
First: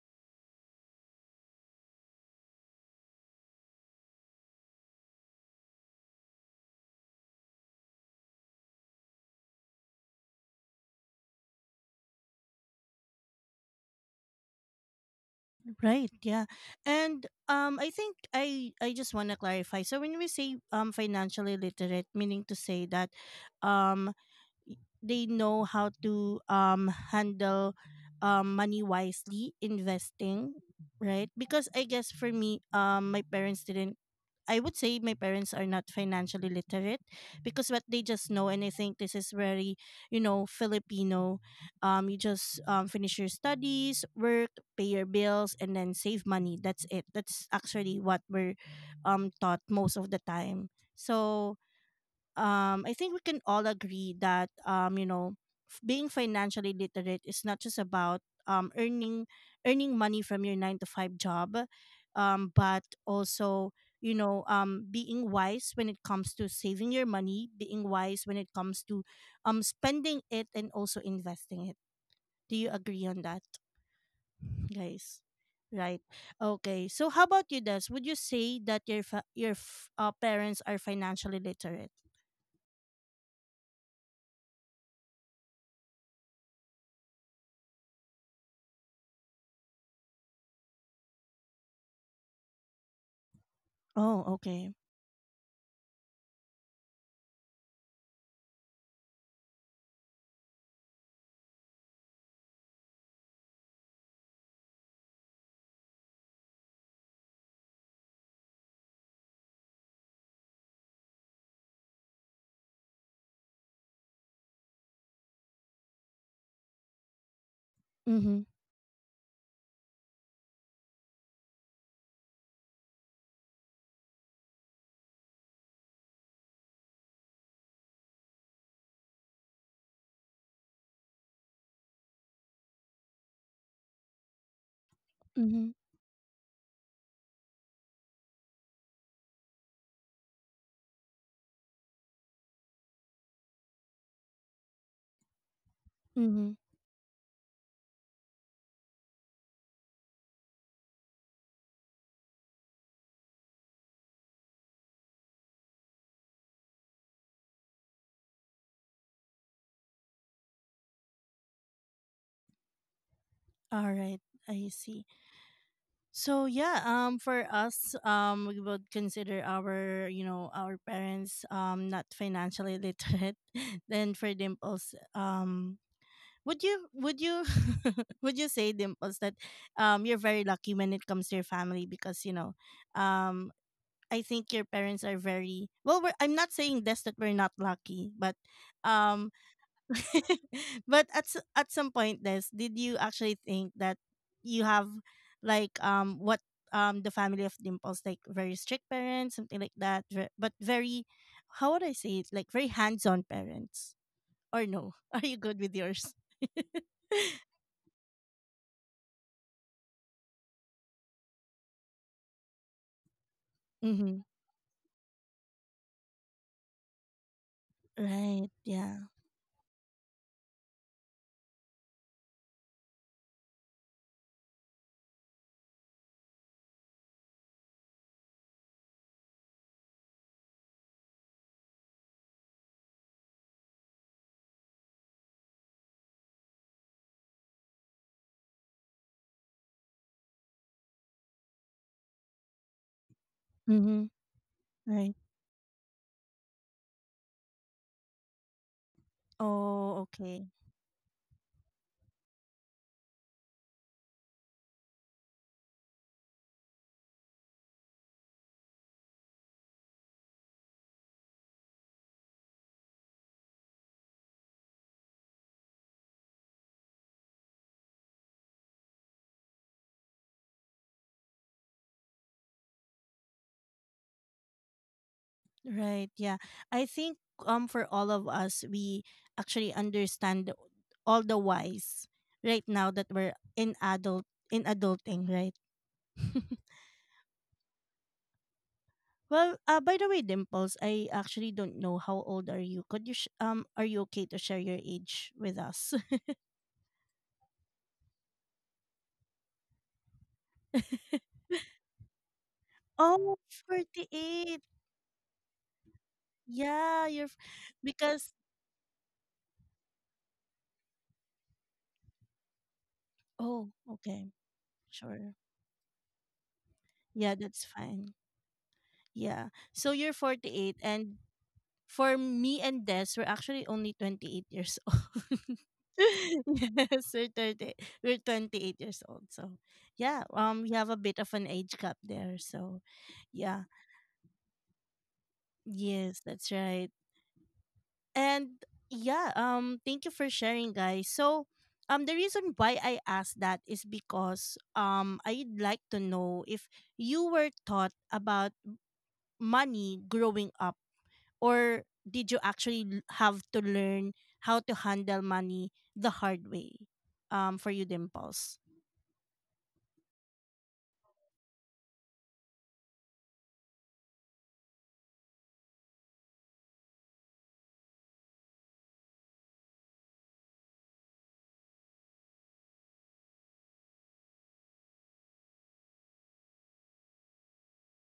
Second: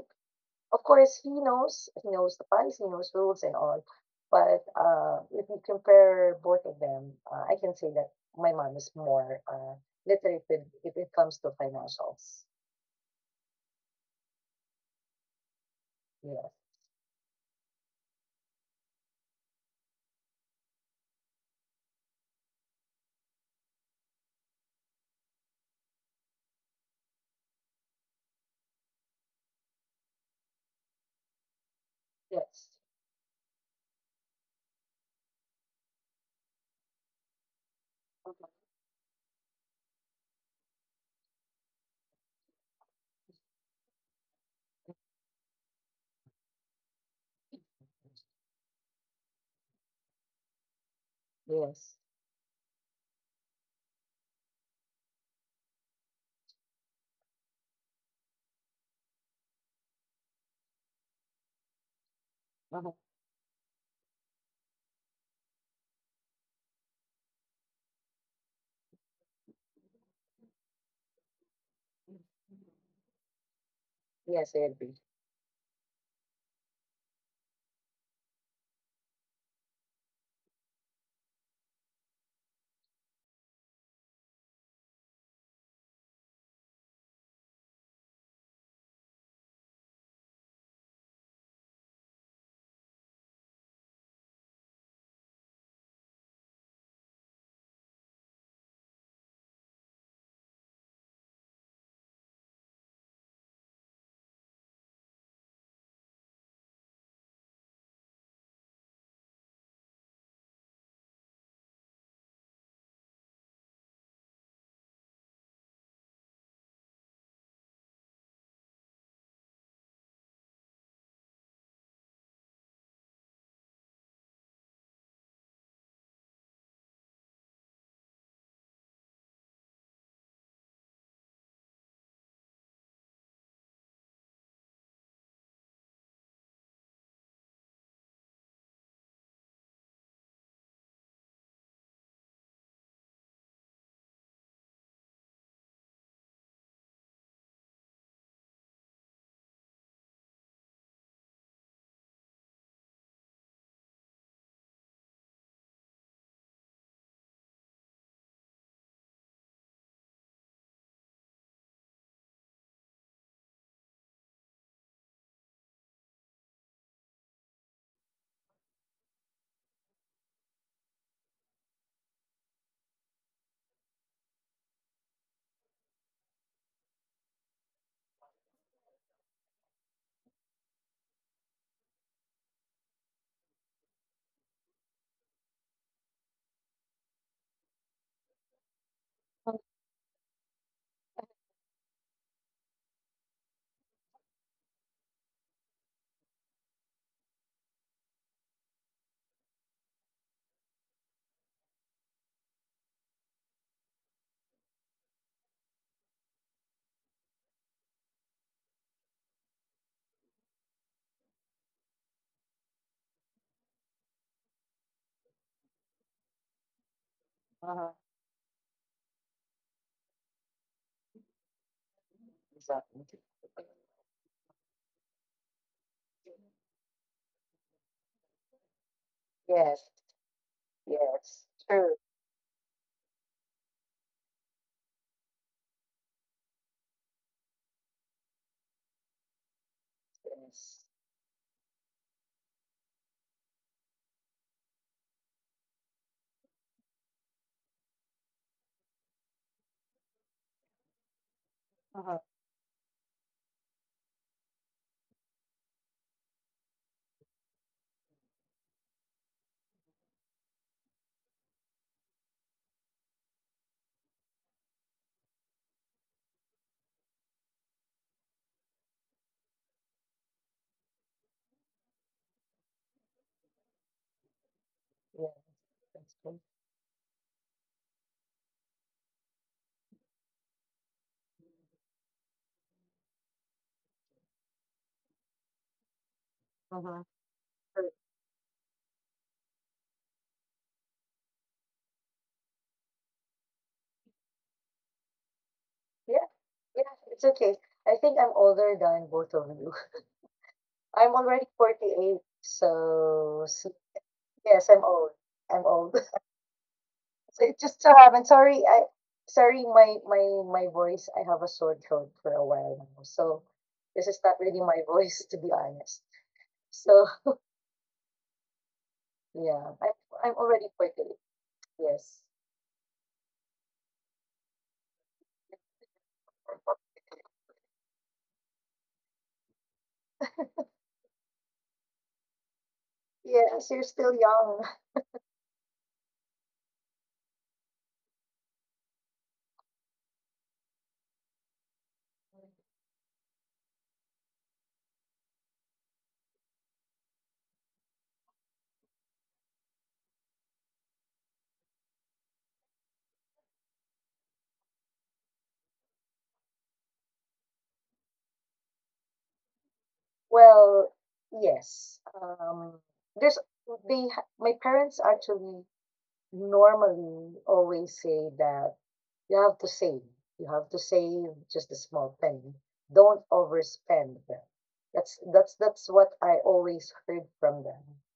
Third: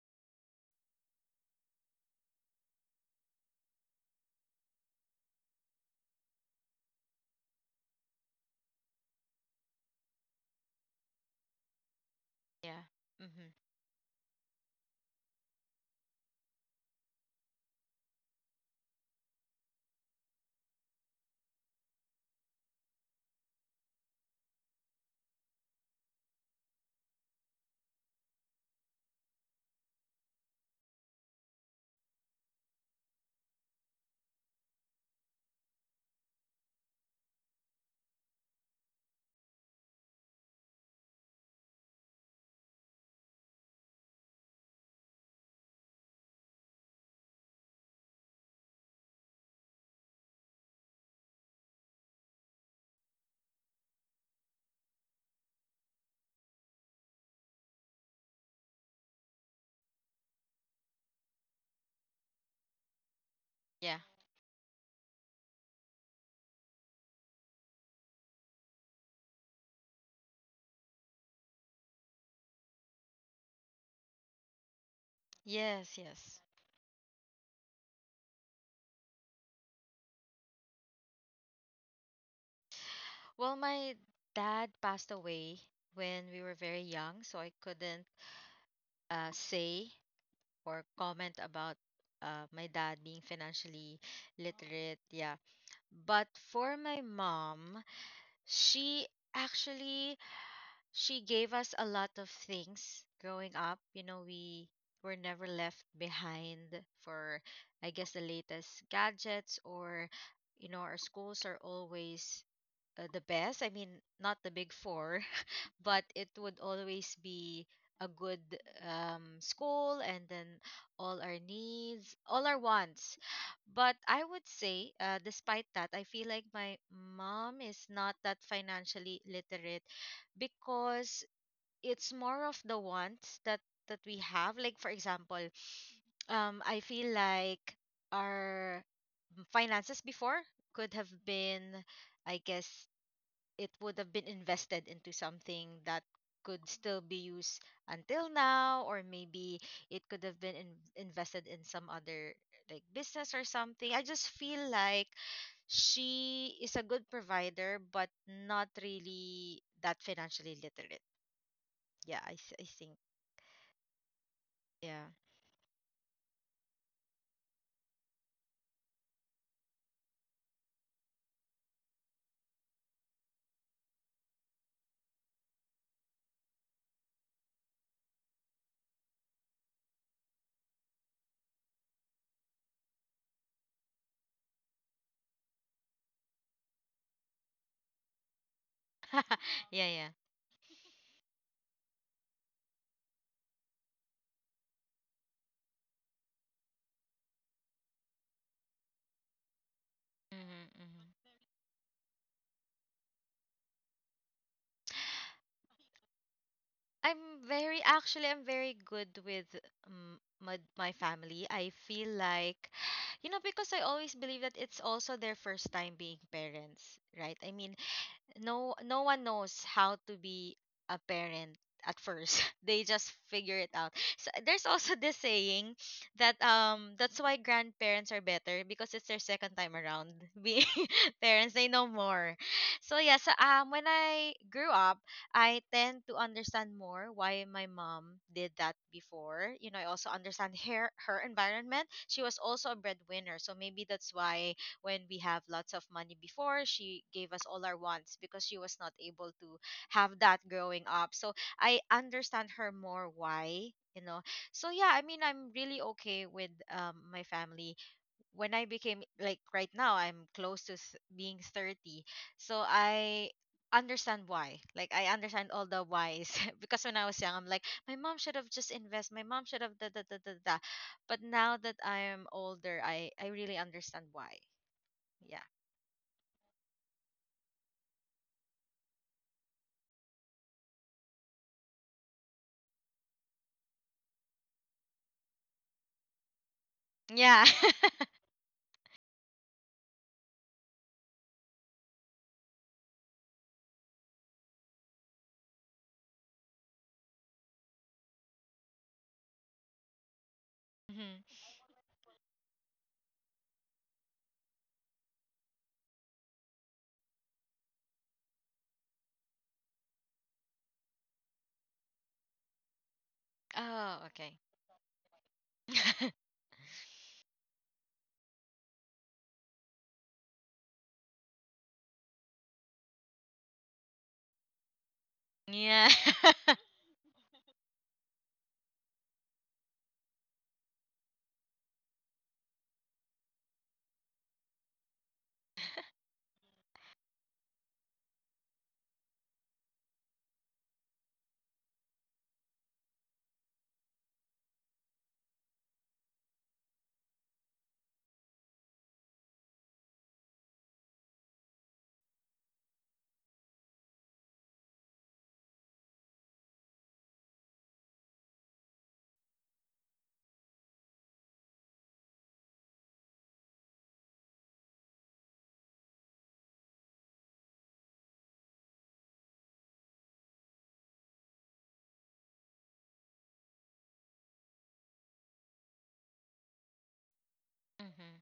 C: of course, he knows the policy, he knows rules and all. But if you compare both of them, I can say that my mom is more literate with, if it comes to financials.
B: Yeah. Mm-hmm.
A: Right. Yeah.
C: Yes,
A: And I think I just want to clarify. So when we say financially literate, meaning to say that um they know how to handle money wisely, investing, right? Because I guess for me,
C: yes,
A: my parents didn't. I would say my parents are not financially literate because what they just
C: uh-huh.
A: know, and I think this is very, you know, Filipino. You just finish your studies, work, pay your bills, and then save money. That's it. That's actually what we're taught most of the time. So
C: Yes,
A: I think we can all agree that you know, being financially literate is not just about um, earning earning money from your 9 to 5 job, but
C: uh-huh.
A: also,
B: Yeah.
A: you know, being wise when it comes to saving your money, being wise when it comes to spending it, and also investing it. Do you agree on that,
C: Yes, I agree.
A: guys?
B: Yes.
A: Right.
B: Yes.
A: Okay. So, how about you, Des? Would you say that your your parents are financially literate?
B: Well, my dad passed away when we were very young, so I couldn't say or comment about my dad being financially
A: Oh, okay.
B: literate. Yeah. But for my mom, she actually— she gave us a lot of things growing up. You know, we were never left behind for, I guess, the latest gadgets, or, you know, our schools are always the best. I mean, not the big four, but it would always be a good school, and then all our needs, all our wants. But I would say, despite that, I feel like my mom is not that financially literate, because it's more of the wants that we have. Like, for example,
A: Mm-hmm.
B: I feel like our finances before could have been, I guess, it would have been invested into something that
A: Mm-hmm.
B: could still be used until now, or maybe it could have been invested in some other, like, business or something. I just feel like she is a good provider but not really that financially literate. Yeah, I think.
A: All right, I see.
B: Yeah.
A: So yeah, for us, we would consider our, you know, our parents, not financially literate. Then for Dimples, would you would you say, Dimples, that, you're very lucky when it comes to your family, because, you know, um, I think your parents are very well. We're, I'm not saying this that we're not lucky, but, um,
B: Yeah, yeah.
A: but at at some point, this, did you actually think that you have like what the family of Dimples, like, very strict parents, something like that, but
B: Hmm. Hmm.
A: very, how would I say it, like very hands-on parents, or no? Are you good with yours?
B: I'm very— actually, I'm very good with my, my family. I feel like, you know, because I always
A: Mm-hmm.
B: believe that it's also their first time being parents, right? I mean,
C: Uh-huh.
A: Right,
B: no
A: yeah.
B: one knows how to be a parent at first. They
C: Exactly.
B: just figure it out. So there's also this saying that, that's why grandparents are better, because it's their second time
C: Yes,
B: around being
C: yes,
B: parents. They know
C: true.
B: more. So yeah, so when I grew up, I tend to understand more why my mom did that before. You know, I also understand
C: Yes,
B: her, her environment. She was also a breadwinner, so maybe that's
A: Mm-hmm.
B: why when we
A: Right.
B: have lots of money before, she gave us all our wants, because she was not able to
A: Oh,
B: have that
A: okay.
B: growing up. So I
C: uh-huh.
B: understand her more why, you know. So yeah, I mean, I'm really okay with my family. When I became— like, right now I'm close to being 30, so I understand why. Like, I understand all the whys, because when I was young, I'm like, my mom should have just invest, my mom should have da da da da da. But now that I am older, I really understand why.
C: Yeah.
B: Yeah.
A: Right.
C: That's
A: Yeah.
C: true.
A: I think for all of us, we actually understand all the whys right now that we're in adulting, right?
C: Uh-huh.
B: Yeah.
C: True.
A: Well, by the way, Dimples, I actually don't know, how old are you? Could you are you okay to share your age with us?
C: Yeah, yeah, it's okay. I think I'm older than both of you. I'm
B: Mhm.
C: already 48,
A: Oh,
C: so, so
A: 48.
C: yes, I'm old. I'm old.
A: Yeah, you're
C: So it just so happened.
A: because,
C: Sorry, I sorry my voice. I have a sore throat for a while now, so
A: oh,
B: Oh,
C: this is
B: okay.
A: okay.
C: not really my voice,
A: Sure.
C: to be honest. So
A: Yeah, that's fine. Yeah.
C: yeah,
A: So
C: I'm
A: you're
C: I'm already
A: 48, and
C: 48.
A: for
C: Yes,
A: me and Des, we're actually only 28 years old.
B: Yeah.
A: Yes, we're 30, we're 28 years old. So, yeah, we have a bit of an age gap there. So, yeah.
C: yes, you're still young.
A: Yes, that's right. And yeah, thank you for sharing, guys. So, the reason why I asked that is because I'd like to know if you were taught about money growing up, or did you actually have to learn how to handle money the hard way? For you, Dimples?
C: Well, yes. There's My parents actually normally always say that you have to save. You have to save just a small penny. Don't overspend. That's what I always heard from them.
B: Hmm.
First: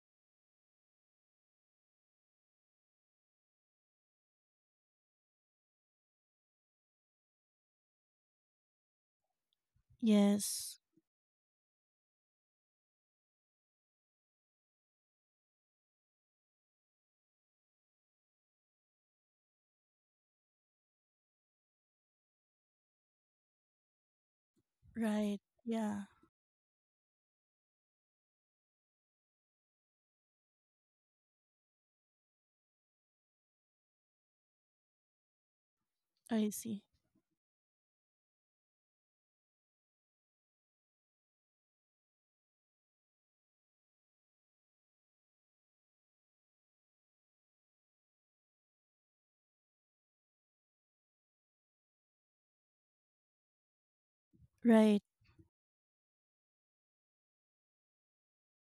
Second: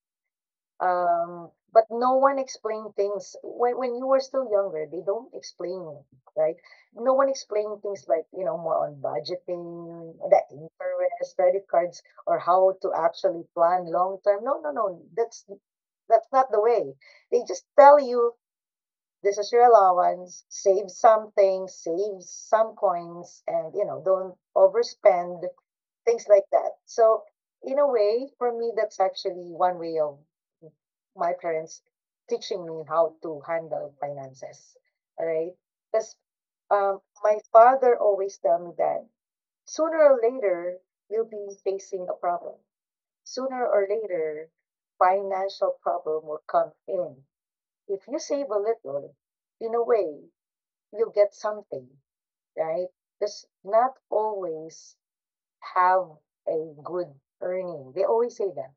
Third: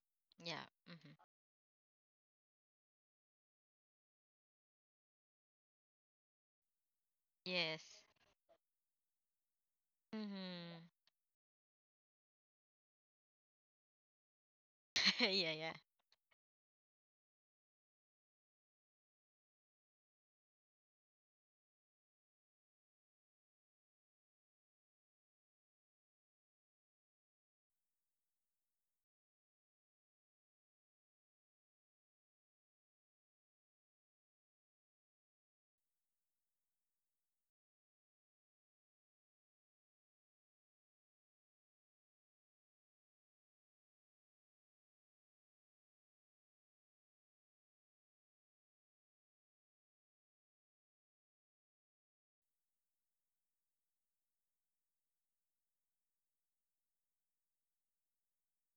B: Yeah. Hmm.
C: But no one explained things when you were still younger. They don't explain, it, right? No one explained
B: Yes.
C: things like more on budgeting, the
A: Yes.
B: Hmm.
C: interest, credit cards, or how to actually plan long term. No, no, no. That's
B: Yeah, yeah.
C: that's not the way. They just tell you this is your allowance, save something, save some coins, and don't
A: Right,
C: overspend,
A: yeah.
C: things like that. So in a way, for me that's actually one way of my parents teaching me how to handle finances. All right? Because
A: I see.
C: my father always tell me that sooner or later you'll be facing a problem, sooner or later financial problem will come in. If you save a little, in a way, you get something, right? Because not always
A: Right.
C: have a good earning. They always say that.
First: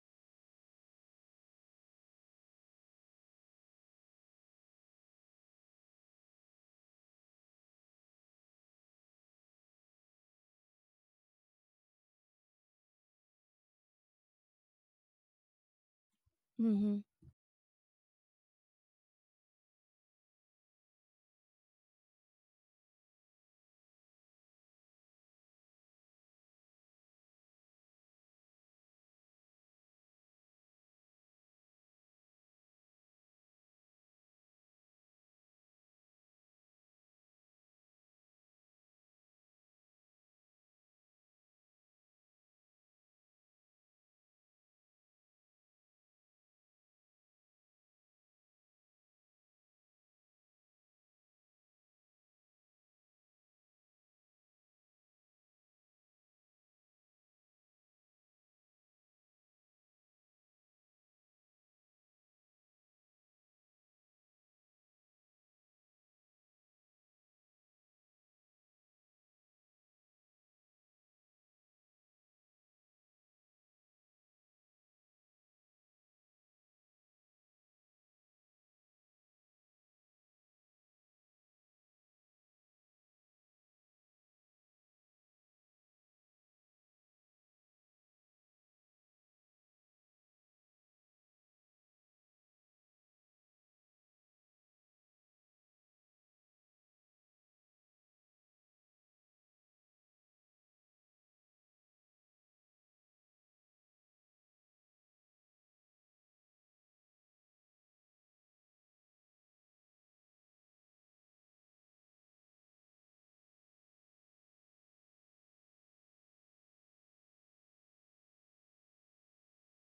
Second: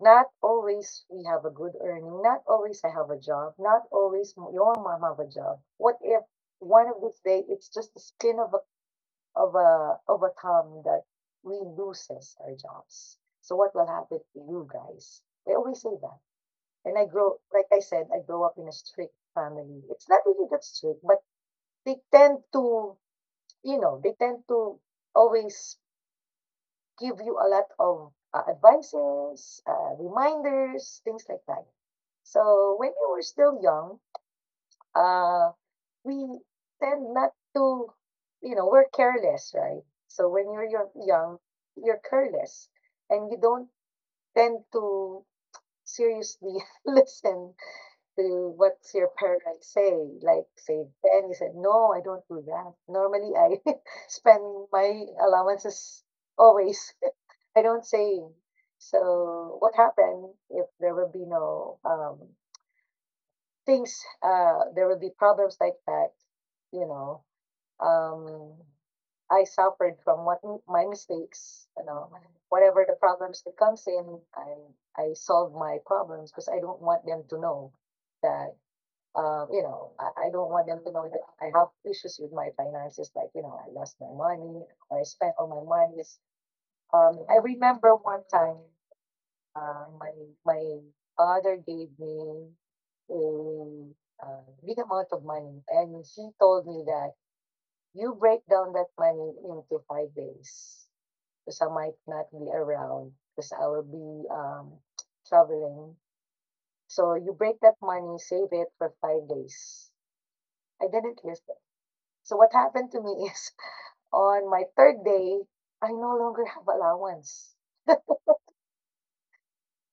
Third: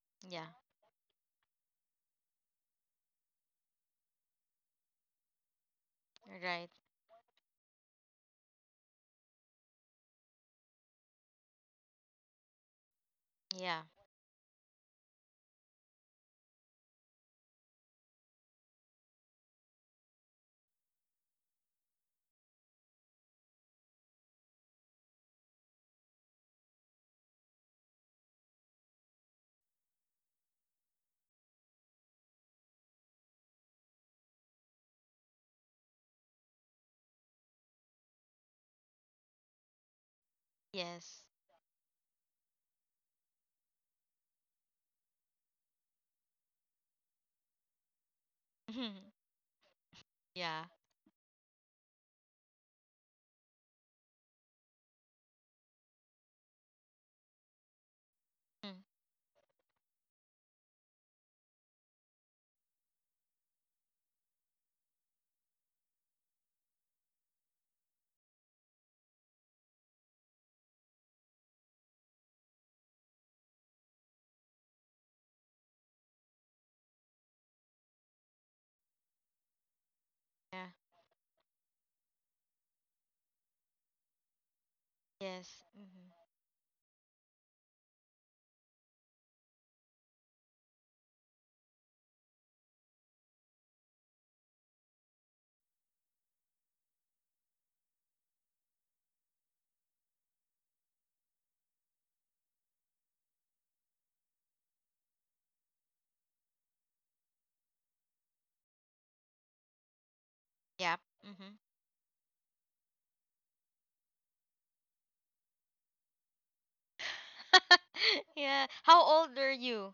C: Not
B: Yeah.
C: always we have a good earning. Not always I have a job. Not always your mom have a job. What if
B: Right.
C: one of these days it's just the skin of a thumb that we loses our jobs? So what
B: Yeah.
C: will happen to you guys? They always say that.
A: Mm-hmm.
C: And I grow, like I said, I grow up in a strict family. It's not really that strict, but they tend to, you know, they tend to always give you a lot of advices, reminders, things like that. So when you were still young, uh, we tend not to, we're careless, right? So when you're
B: Yes.
C: young, you're careless and you don't tend to seriously listen to what's your
B: Mhm.
C: parents say, like
B: Yeah.
C: say Ben, he said, no, I don't do that. Normally, I spend my allowances always. I don't save.
B: Mm.
C: So what happened if there will be no things, there will be problems like that, you know, um, I suffered from what my mistakes, whatever the problems that comes in, I solve my problems because I don't want them to know that you know, I don't want
B: Yeah.
C: them to know that I have issues with my finances, like, I lost my money, or I spent all
B: Yes.
C: my money.
B: Hmm.
C: I remember one time, uh, my my father gave me a big amount of money, and he told me that you break down that money into 5 days, because I might not be around, because I will be traveling. So you break that money, save it for 5 days. I
B: Yep.
C: didn't
B: Hmm.
C: listen. So what happened to me is on my third day, I no longer have allowance.
B: Yeah. How old were you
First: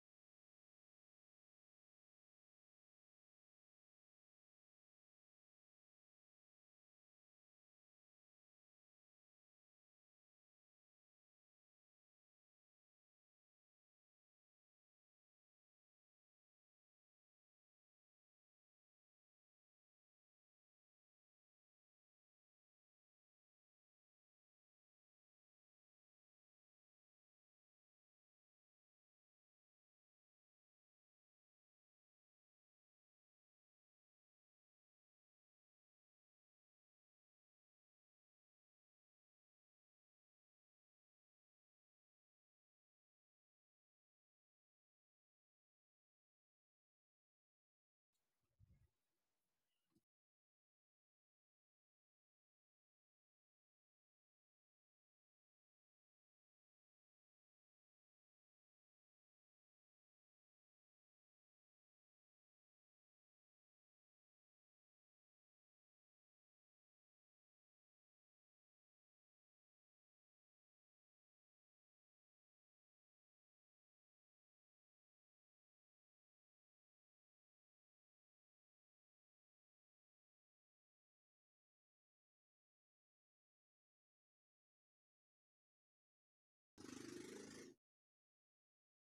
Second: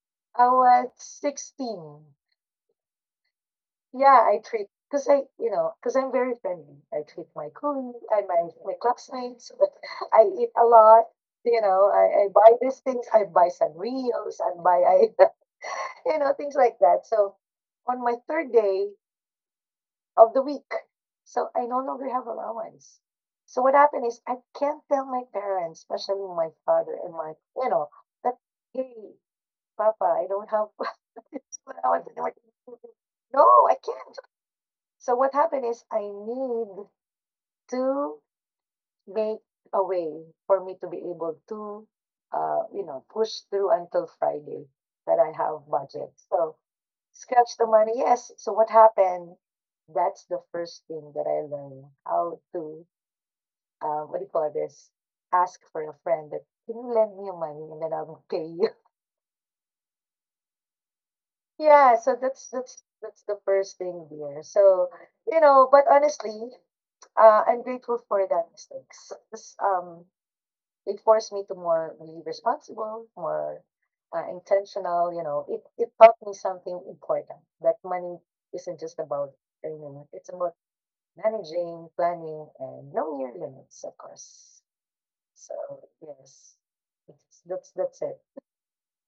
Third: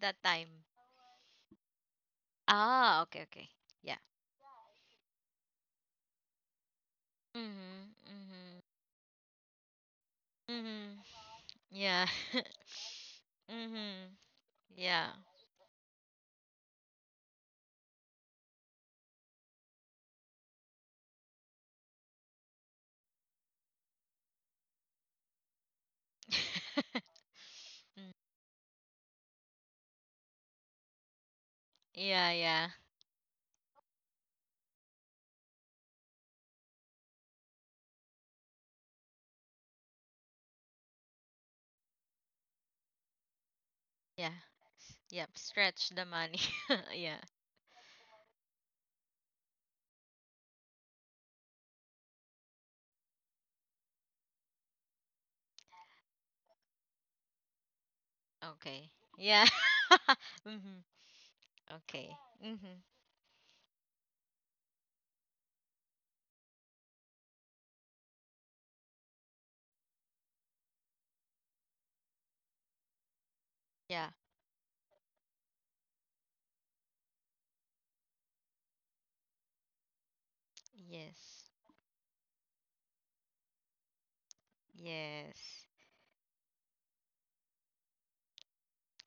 B: that
C: I
B: time?
C: was 16.
B: Ah, okay, okay. Yeah.
C: Yeah, I treat because I'm very friendly. I treat my
B: Mm-hmm.
C: colleagues, I my
B: Mm-hmm.
C: my classmates. I eat a
B: Mm-hmm.
C: lot. You know,
B: Yeah.
C: I, I buy these things. I buy
B: Mm-hmm.
C: Sanrios and
B: Yeah.
C: things like that. So on my third day, of the week. So I no longer have allowance. So what happened is I can't tell my parents, especially my father and
B: Mhm.
C: that, hey, Papa, I don't have allowance
B: Yeah,
C: anymore.
B: yeah,
C: No, I can't. So what happened is I need to make a way for me to be able to, push through until
B: yeah.
C: Friday that
B: Yep,
C: I have
B: stretch the
C: budget.
B: money.
C: So
B: Yeah.
C: scratch the money. Yes. So what happened? That's the first thing that I learned how to, what do you call this? Ask for a friend, that can you lend me your money and then I'll pay you.
B: Okay. Yeah. Mhm.
C: Yeah. So
B: Okay.
C: that's that's
B: Mhm.
C: that's the first thing there. So, but honestly, I'm grateful for that mistakes. 'Cause, it forced me to more be responsible, more
B: Yeah.
C: intentional. It taught me something important, that money isn't just about earning; it's about
B: Yes.
C: managing, planning, and knowing your limits, of course. So
B: Yes.
C: yes, it's, that's it.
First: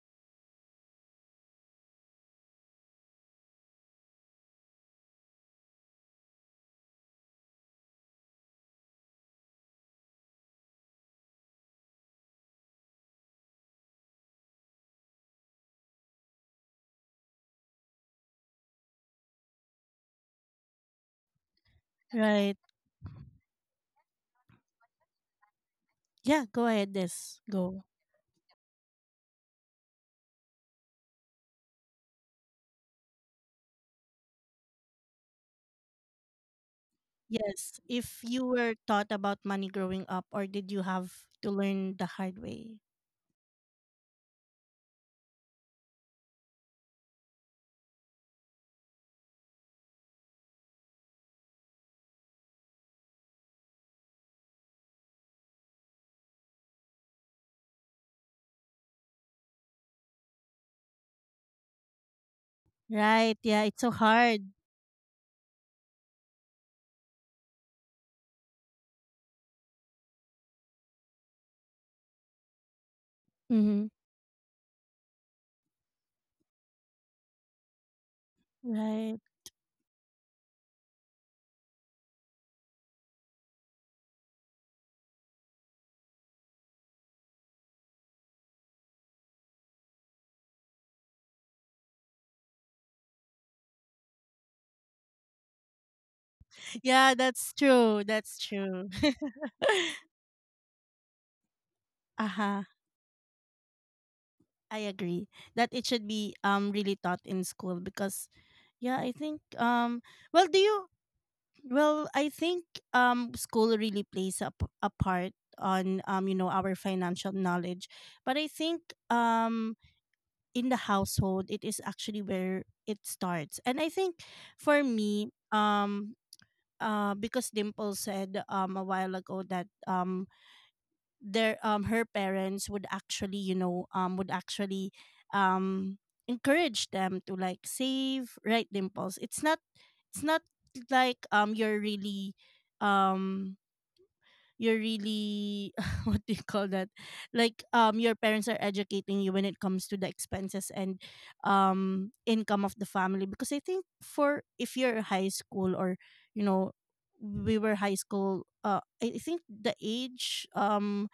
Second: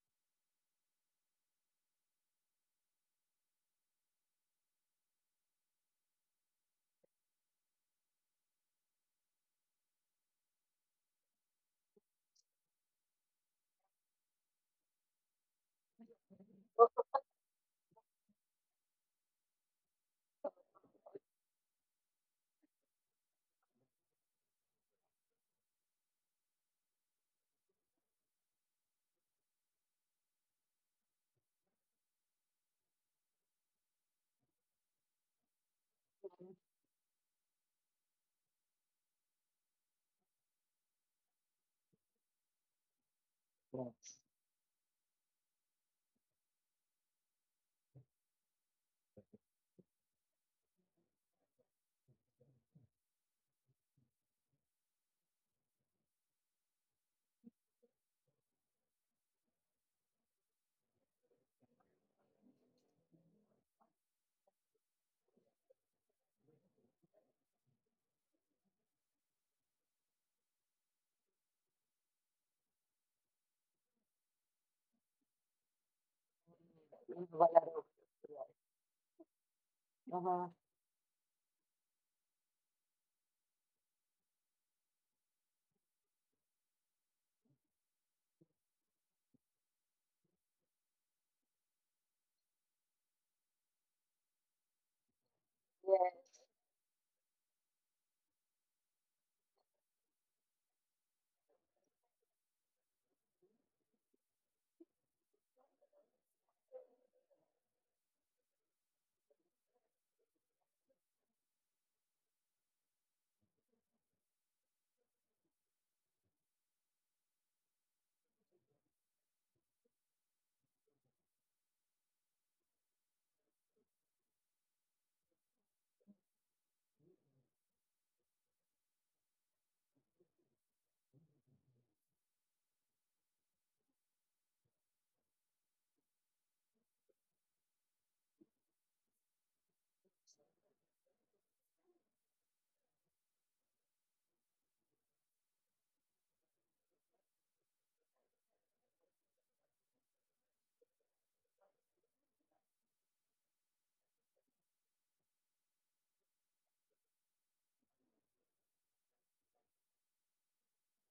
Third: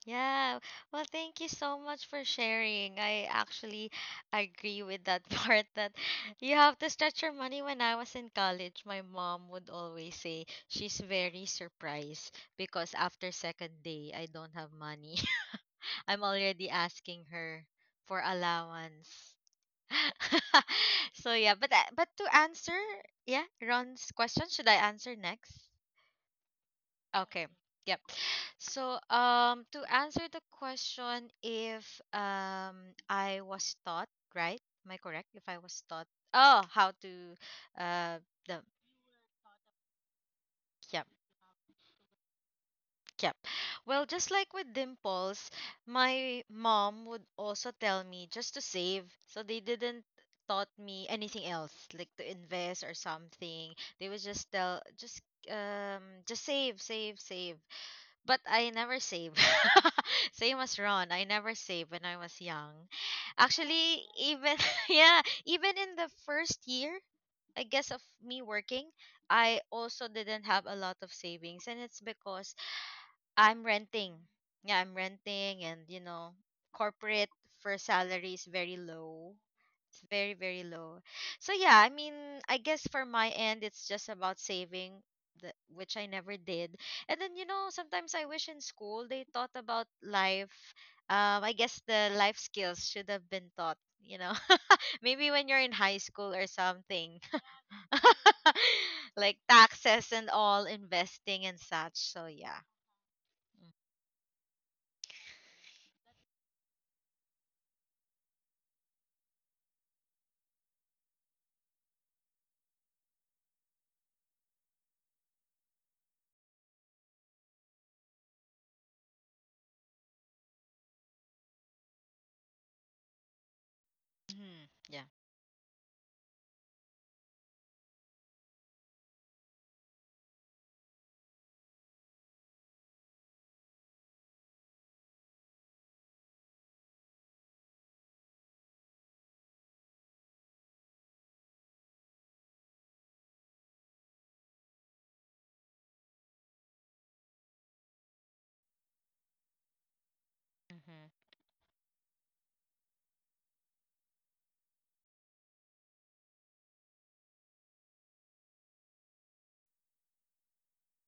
B: Yeah. Well, thank you so much for sharing. I actually agree with that part, that you have to stretch your money. When I was in college, my mom would always say she's very surprised, because after second day, I don't have money. I'm already asking her for allowance. So yeah, but to
A: Right,
B: answer, yeah, Ron's question, should I answer next?
A: yeah, go ahead. This
B: Okay.
A: Go.
B: Yep. So to answer the question, if I was taught, right? Am I correct? If I was taught,
C: Okay.
B: oh, how to—
A: Yes,
B: uh
A: if you
B: the—
A: were taught about money growing up, or did you
B: yeah.
A: have to learn the hard way?
B: Yep. Well,
C: Yes.
B: just like with Dimples, my mom would also tell me just to save. So they didn't taught me anything else, like to invest or something. They would just tell just, just save, save, save. But I never save. Same as Ron, I never saved when I was young.
A: Right, yeah, it's so
B: Actually,
A: hard.
B: even yeah, even in the first year, I guess, of me working, I also didn't have a lot of savings, and it's because I'm
A: Mm-hmm.
B: renting. Yeah, I'm renting, and you know,
C: We
B: corporate
C: have a lot of-
B: first salary
C: Yeah.
B: is very
A: Right.
B: low. It's very,
C: Uh-huh.
B: very low. So yeah, I mean, I guess for my end it's just about saving, the, which I never did. And then, you know, sometimes I wish in school they taught about life. I guess the life skills should have been taught, you know. Maybe when you're in high
C: Yes.
B: school or
A: Yeah,
B: something.
A: that's true, that's true.
B: Like taxes and all, investing and such. So
A: Uh-huh.
B: yeah.
A: I agree that it should be really taught in school, because yeah, I think well, do you, well I think school really plays a, a part on you know, our financial knowledge. But I think um in the household it is actually where it starts. And I think
B: Mhm.
A: for
B: Yeah.
A: me, because Dimple said a while ago that their her parents would actually, you know, would actually um encourage them to, like, save, right, Dimples? It's not, it's not like um you're really what do you call that, like your parents are educating you when it comes to the expenses and
B: Mm-hmm.
A: income of the family. Because I think for, if you're high school, or you know, we were high school, I think the age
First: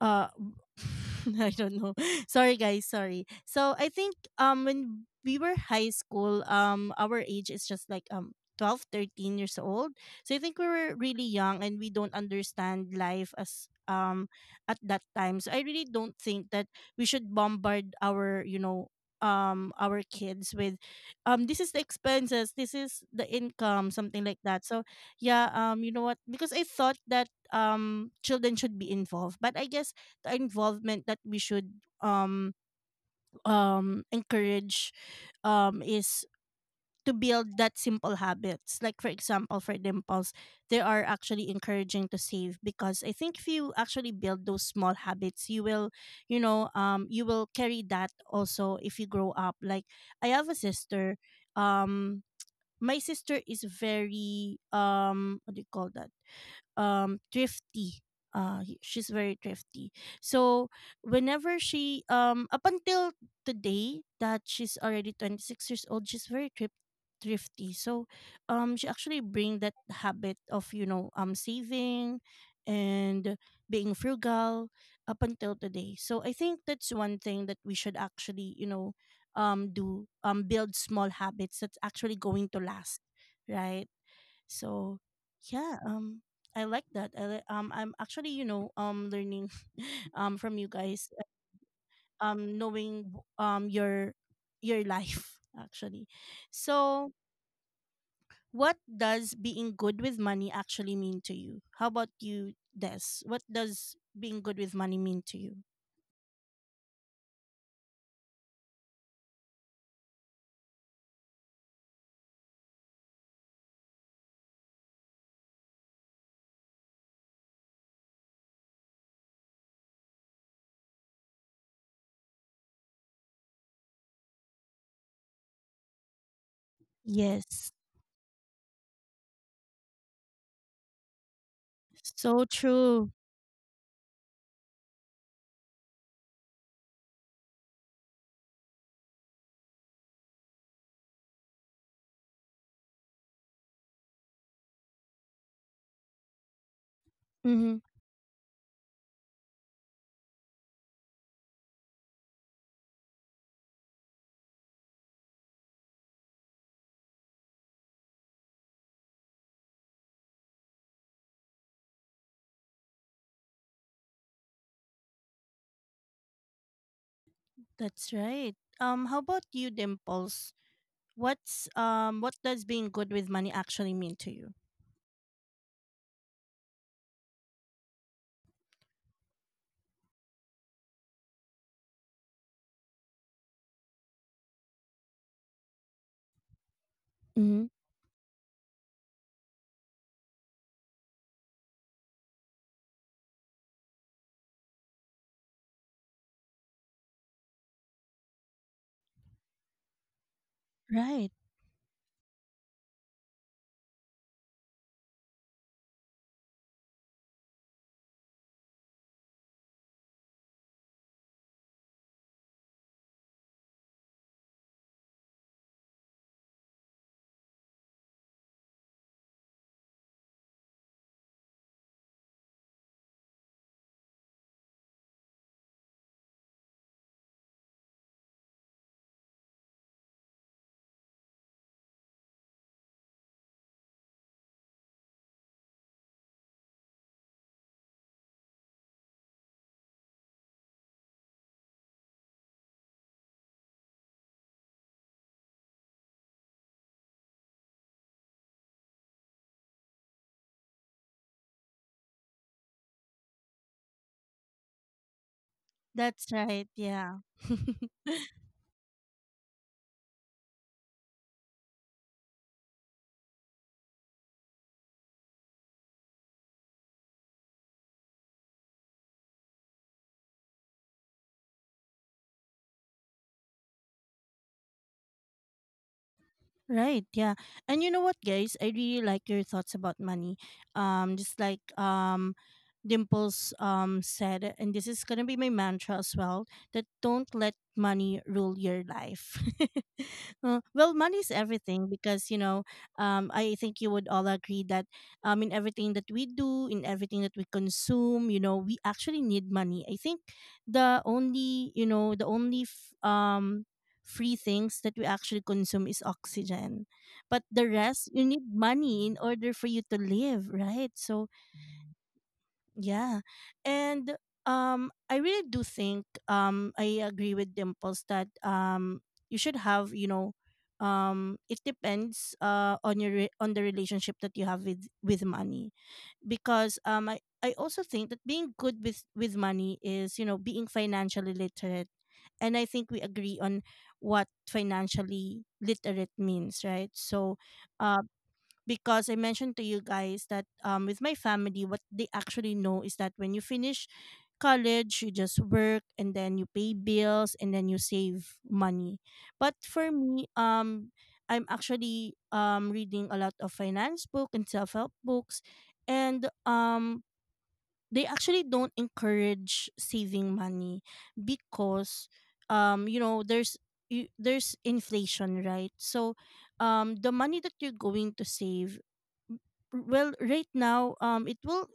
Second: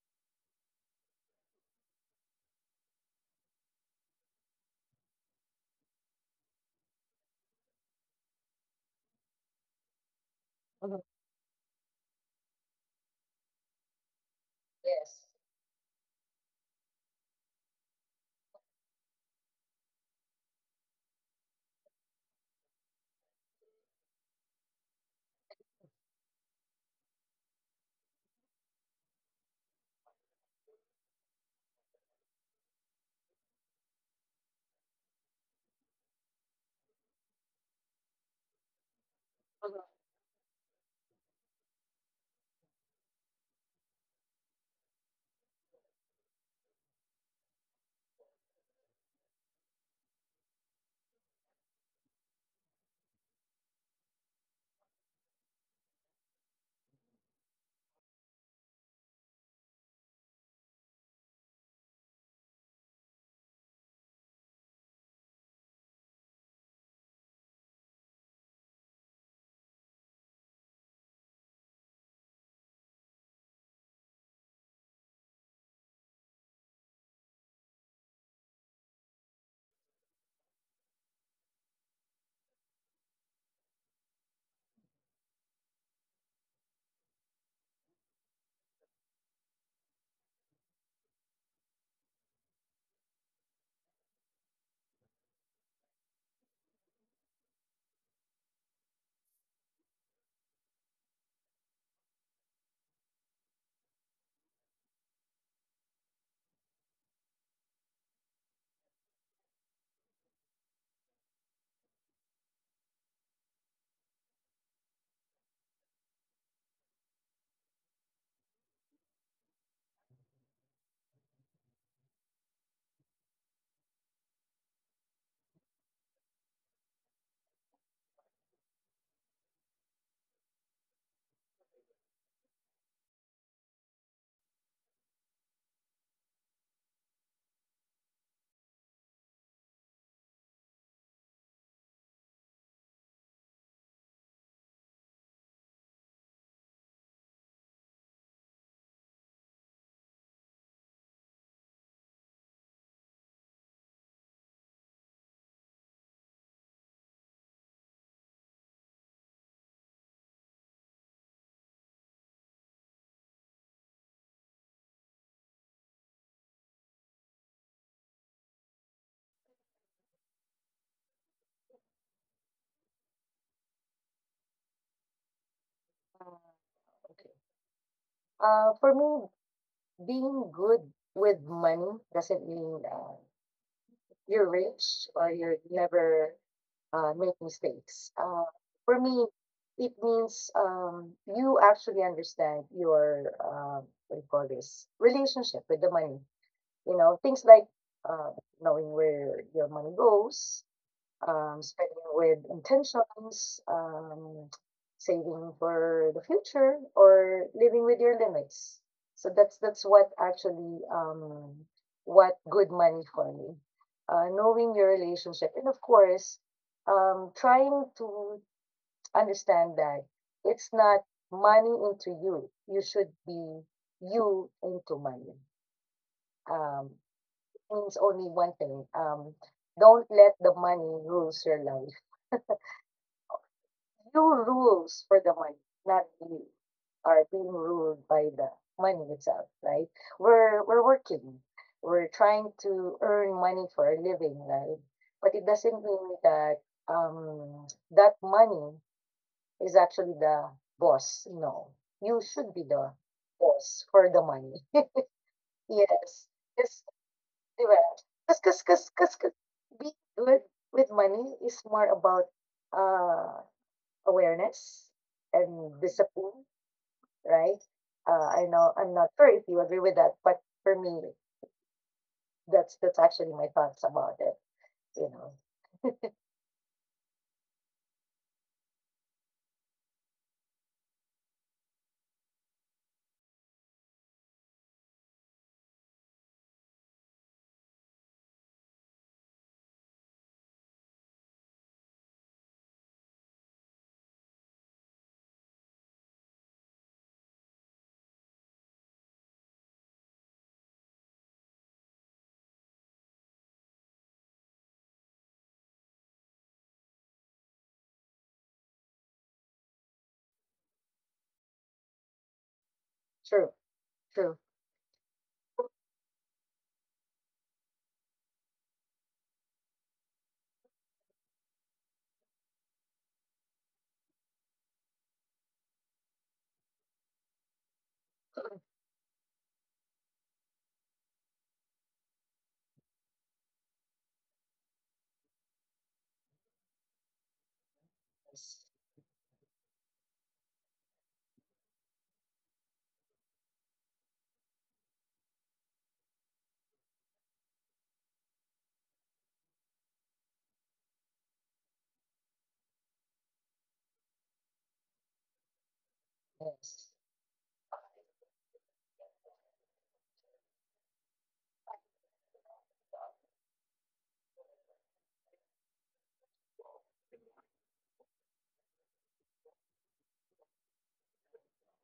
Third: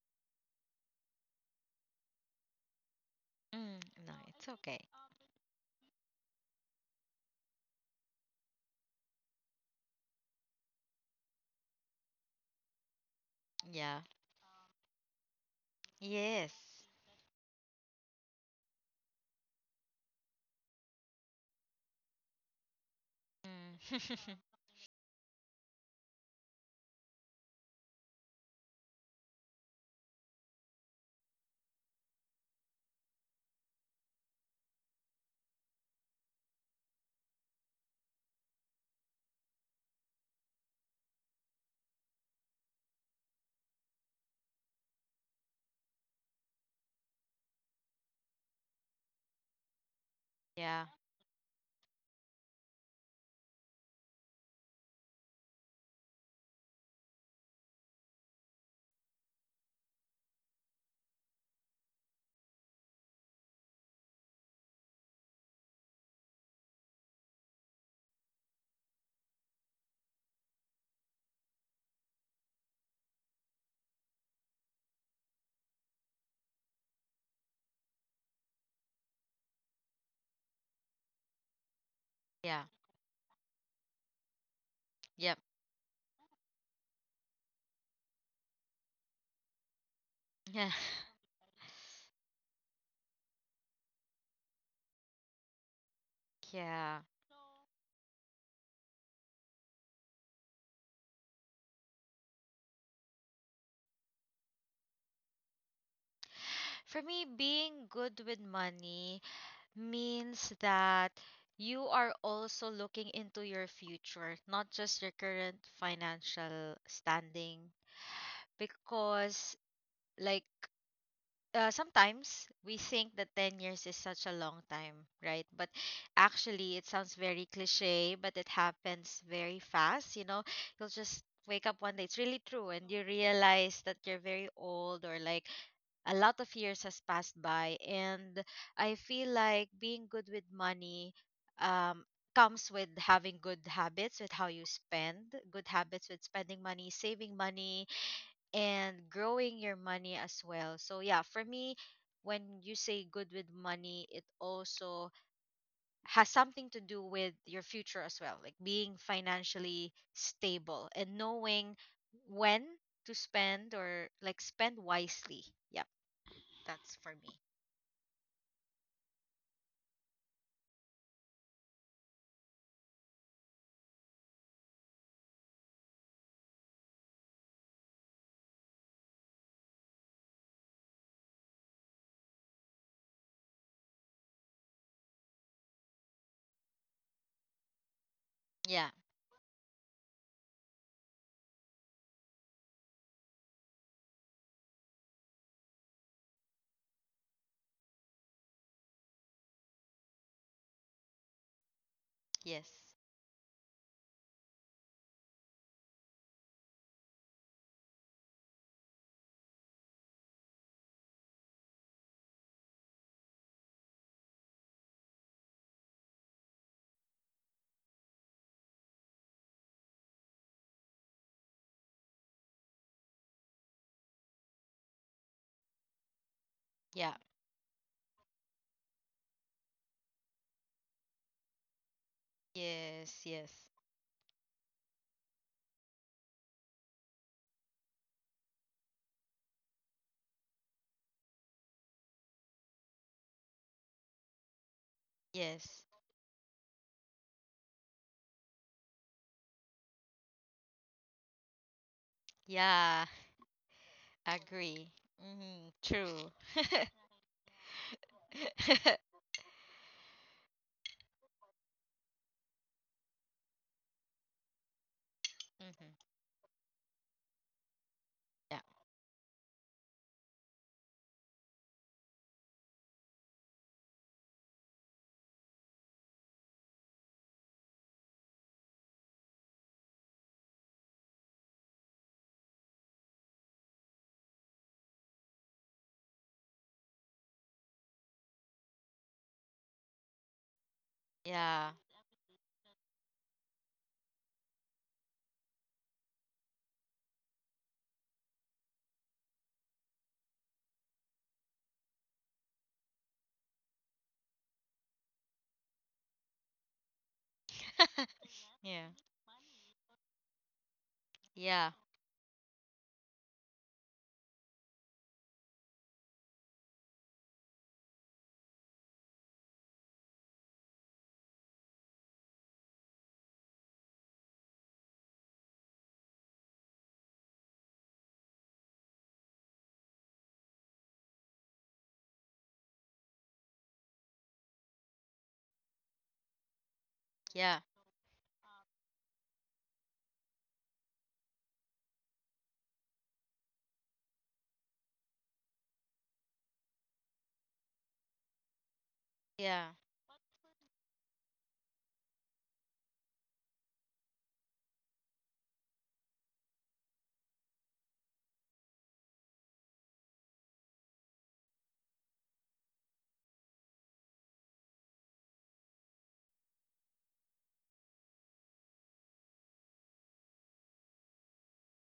A: uh I don't know. Sorry, guys, sorry. So
B: Mm,
A: I
B: no,
A: think
B: it's okay.
A: when we were high school, our age is just like 12, 13 years old. So I think we were
C: Uh-huh.
A: really young and we don't understand life as
B: Yeah.
A: at that
C: Yes.
A: time. So I really don't think
B: Yes.
A: that we should bombard our, you know, our kids with this is the expenses, this is the income, something
B: Mm.
A: like that. So yeah, you know what? Because I thought that children should be involved, but I guess the involvement that we should um encourage is to build that simple habits, like for example for
C: Uh-huh.
A: Dimples, they are actually encouraging to save, because I think if you actually build those small habits, you will, you know, you will carry that also if you grow up. Like I have a
B: Yeah.
A: sister, um my sister is very what do you call that, thrifty. She's very thrifty. So whenever she up until today that she's already 26 years old, she's very thrifty. So she actually bring that habit of, you know, saving and being frugal up until today. So I think that's one thing that we should actually, you know, do, build small habits that's actually going to
B: Yeah.
A: last, right? So
B: Yep.
A: yeah, I like that. I'm actually, you know, learning from you
B: Yeah.
A: guys, knowing um your your life actually.
B: Yeah.
A: So what does being good with money actually mean to you? How about you, Des? What does being good with money mean to you?
B: For me, being good with money means that you are also looking into your future, not just your current financial standing. Because, like, sometimes we think that 10 years is such a long time, right? But actually, it sounds very
A: Yes.
B: cliche, but it happens very fast. You know, you'll just wake up one day. It's really
A: So
B: true. And you
A: true.
B: realize that you're very old, or like a lot of years has passed by. And I feel like being good with money, um, comes with having good habits with how you spend, good habits with spending money, saving
A: Mm-hmm.
B: money, and growing your money as well. So yeah, for me, when you say good with money, it also has something to do with your future as well, like being financially stable and knowing when to spend, or like spend wisely. Yep, that's for me.
A: That's right. How about you, Dimples? What's what does being good with money actually mean to you?
C: Uh, okay. For me, being good with money doesn't mean you're rich or you're never make mistakes. Uh,
B: Yeah,
C: for me, it means you actually understand your, what do you call this, relationship with the money. Things like uh, knowing where your money goes,
A: Right.
C: spending with
B: yes.
C: intentions, saving for the future, or living with your limits. So that's what actually, what good money for me. Knowing your relationship, and of course, trying to understand that it's not money into you. You should be you into money. Um,
B: Yeah.
C: means only one thing. Don't let the money rules your life.
B: Yes, yes.
C: You rules for the money, not you are being ruled by the money itself, right? We're working. We're trying to earn money for a living, right? But it
B: Yes.
C: doesn't mean that that money is actually the boss. No. You should be the
B: Yeah,
C: boss for the money.
B: agree. Mhm,
C: Yes.
B: true.
A: That's right.
C: Yes,
A: Yeah.
C: di ba? 'Cause being good with money is more about uh awareness and
B: Mhm.
C: discipline, right? I
B: Yeah.
C: know I'm not sure if you agree with that, but for me, that's actually my thoughts about it. You know,
A: Right, yeah. And you know what, guys? I really like your thoughts about money. Just like Dimples said, and this is gonna be my mantra as well, that don't let money rule your life. Well, money's
B: Yeah.
A: everything, because, you know, I think you would all agree that in everything that we do, in everything that we consume, you know, we actually need money. I think the only, you know, the only free things that we actually consume is oxygen. But the rest, you need
B: Yeah.
A: money in order for you to live, right? So,
B: Yeah.
A: yeah.
C: True,
A: And
C: true.
A: I really do think, I agree with Dimples that, you should have, you know, it depends on your on the relationship that you have with money, because I also think that being good with money is, you know, being financially literate. And I think we agree on what financially literate means, right? So
B: Yeah.
C: Yes,
A: because I mentioned to you guys that with my family, what they actually know is that when you finish college, you just work and then you pay bills and then you save money.
B: Yeah.
A: But for me, I'm actually reading a lot of finance book and self-help books, and
C: yes,
A: they actually don't encourage saving money, because you know, there's inflation, right? So the money that you're going to save, well, right now it will,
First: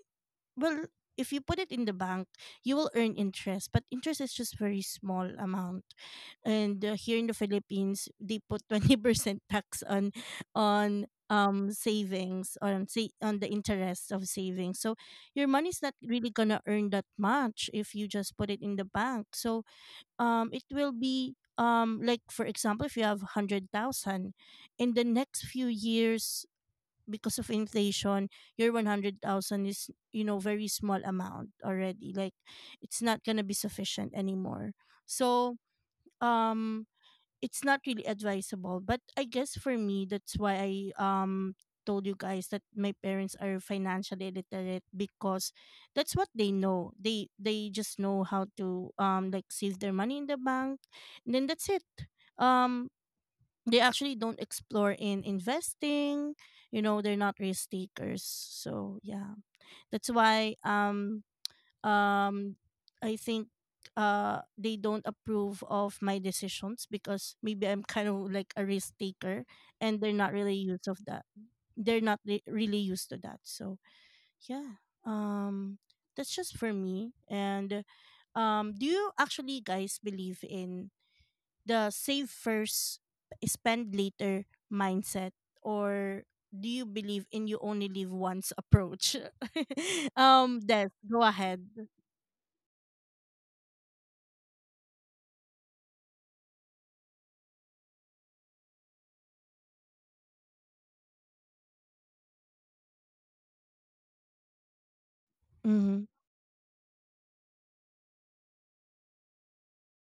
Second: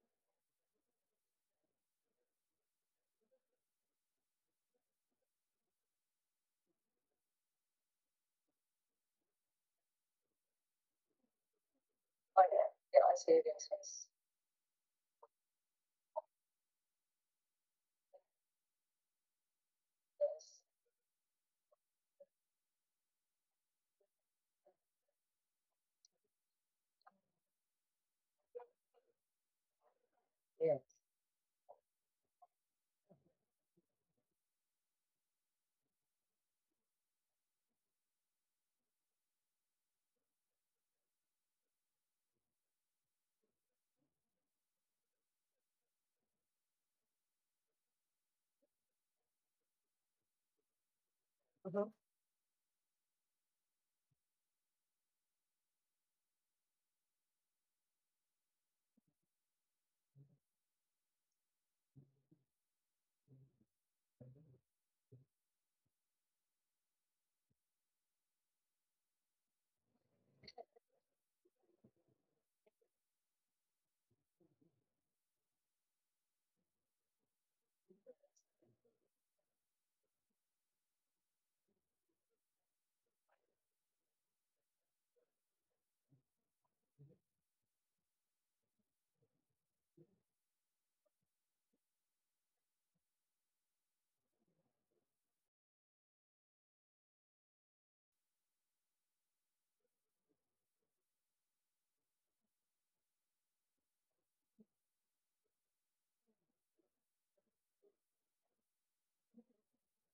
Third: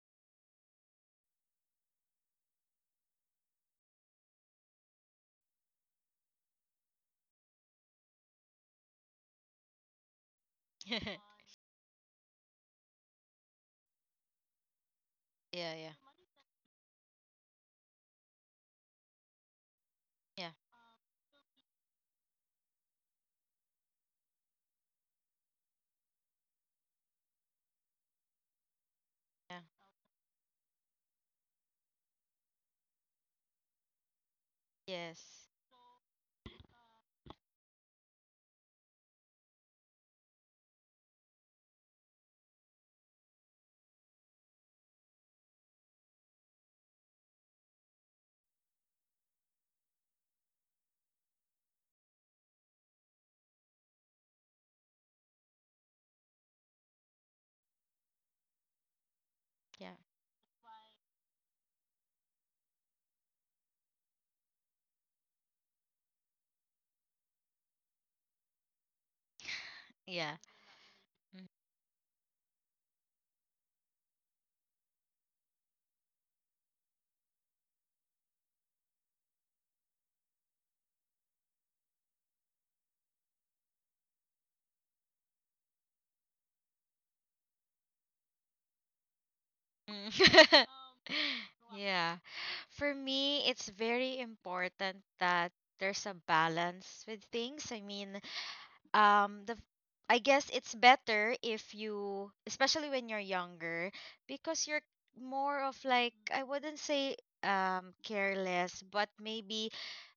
A: well, if you put it in the bank, you will earn interest, but interest is just very small amount. And here in the Philippines, they put 20% tax
B: Yeah.
A: on
C: oh
A: savings,
C: yeah,
A: on
C: yeah,
A: say
C: I
A: on
C: say
A: the
C: yes, yes,
A: interest of savings. So your money's not
B: Yeah.
A: really gonna earn that much if you just put it in the bank. So
B: Yeah.
A: it
C: yes,
A: will be like for example if you have 100,000 in the next few years, because of inflation, your
B: Yeah.
A: 100,000 is, you know, very
C: yes.
A: small amount already, like it's not going to be sufficient anymore.
B: Yes.
A: So um it's not really advisable, but I guess for me that's why I um told you guys that my parents are financially literate, because that's what they know. They just know how to like save their money in the bank, and then that's it.
C: Mhm.
A: um they actually don't explore in investing. You know, they're not risk takers. So yeah,
B: Yeah.
A: that's why um I think they don't approve of my decisions, because maybe I'm kind of like a risk taker, and they're not
B: Yeah.
A: really used of that. They're not really used to that. So yeah, that's just for me. And do you actually guys believe in the save first, spend later mindset? Or do you believe in you only live once approach?
B: Mhm.
A: Um, Des, go ahead.
B: Yeah. For me, it's very important that there's a balance with things. I mean, um the f- I guess it's better if you, especially when you're younger, because you're more of
A: Hmm.
B: like, I wouldn't say careless, but maybe,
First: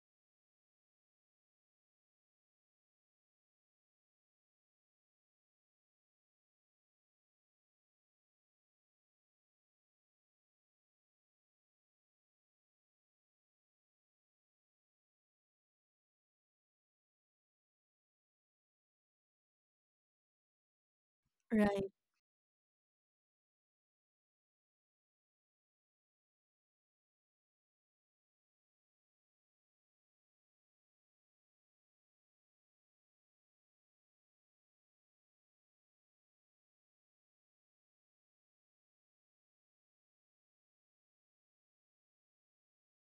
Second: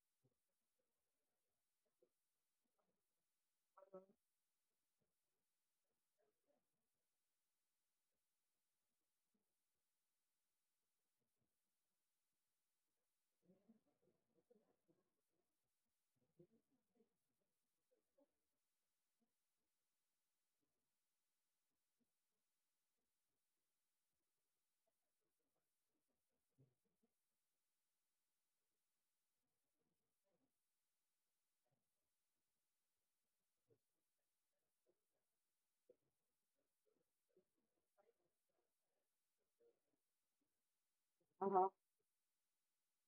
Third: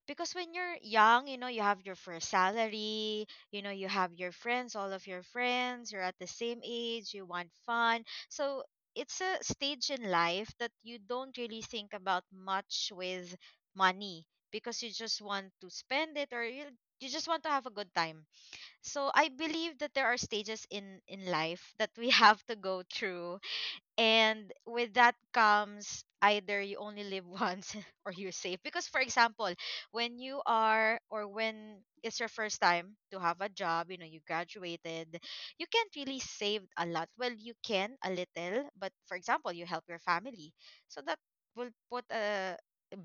B: because when you're young, you know, you have your first salary, you know, you have your friends, all of your friends, you're at the same age, you want fun. So it's a stage in life that you don't really think about much with money, because you just want to spend it, or you just want to have a good time. So I believe that there are stages in life
A: Right.
B: that we have to go through, and with that comes either you only live once or you're safe. Because, for example, when you are, or when it's your first time to have a job, you know, you graduated, you can't really save a lot. Well, you can a little, but for example, you help your family, so that
C: Uh-huh.
B: will put a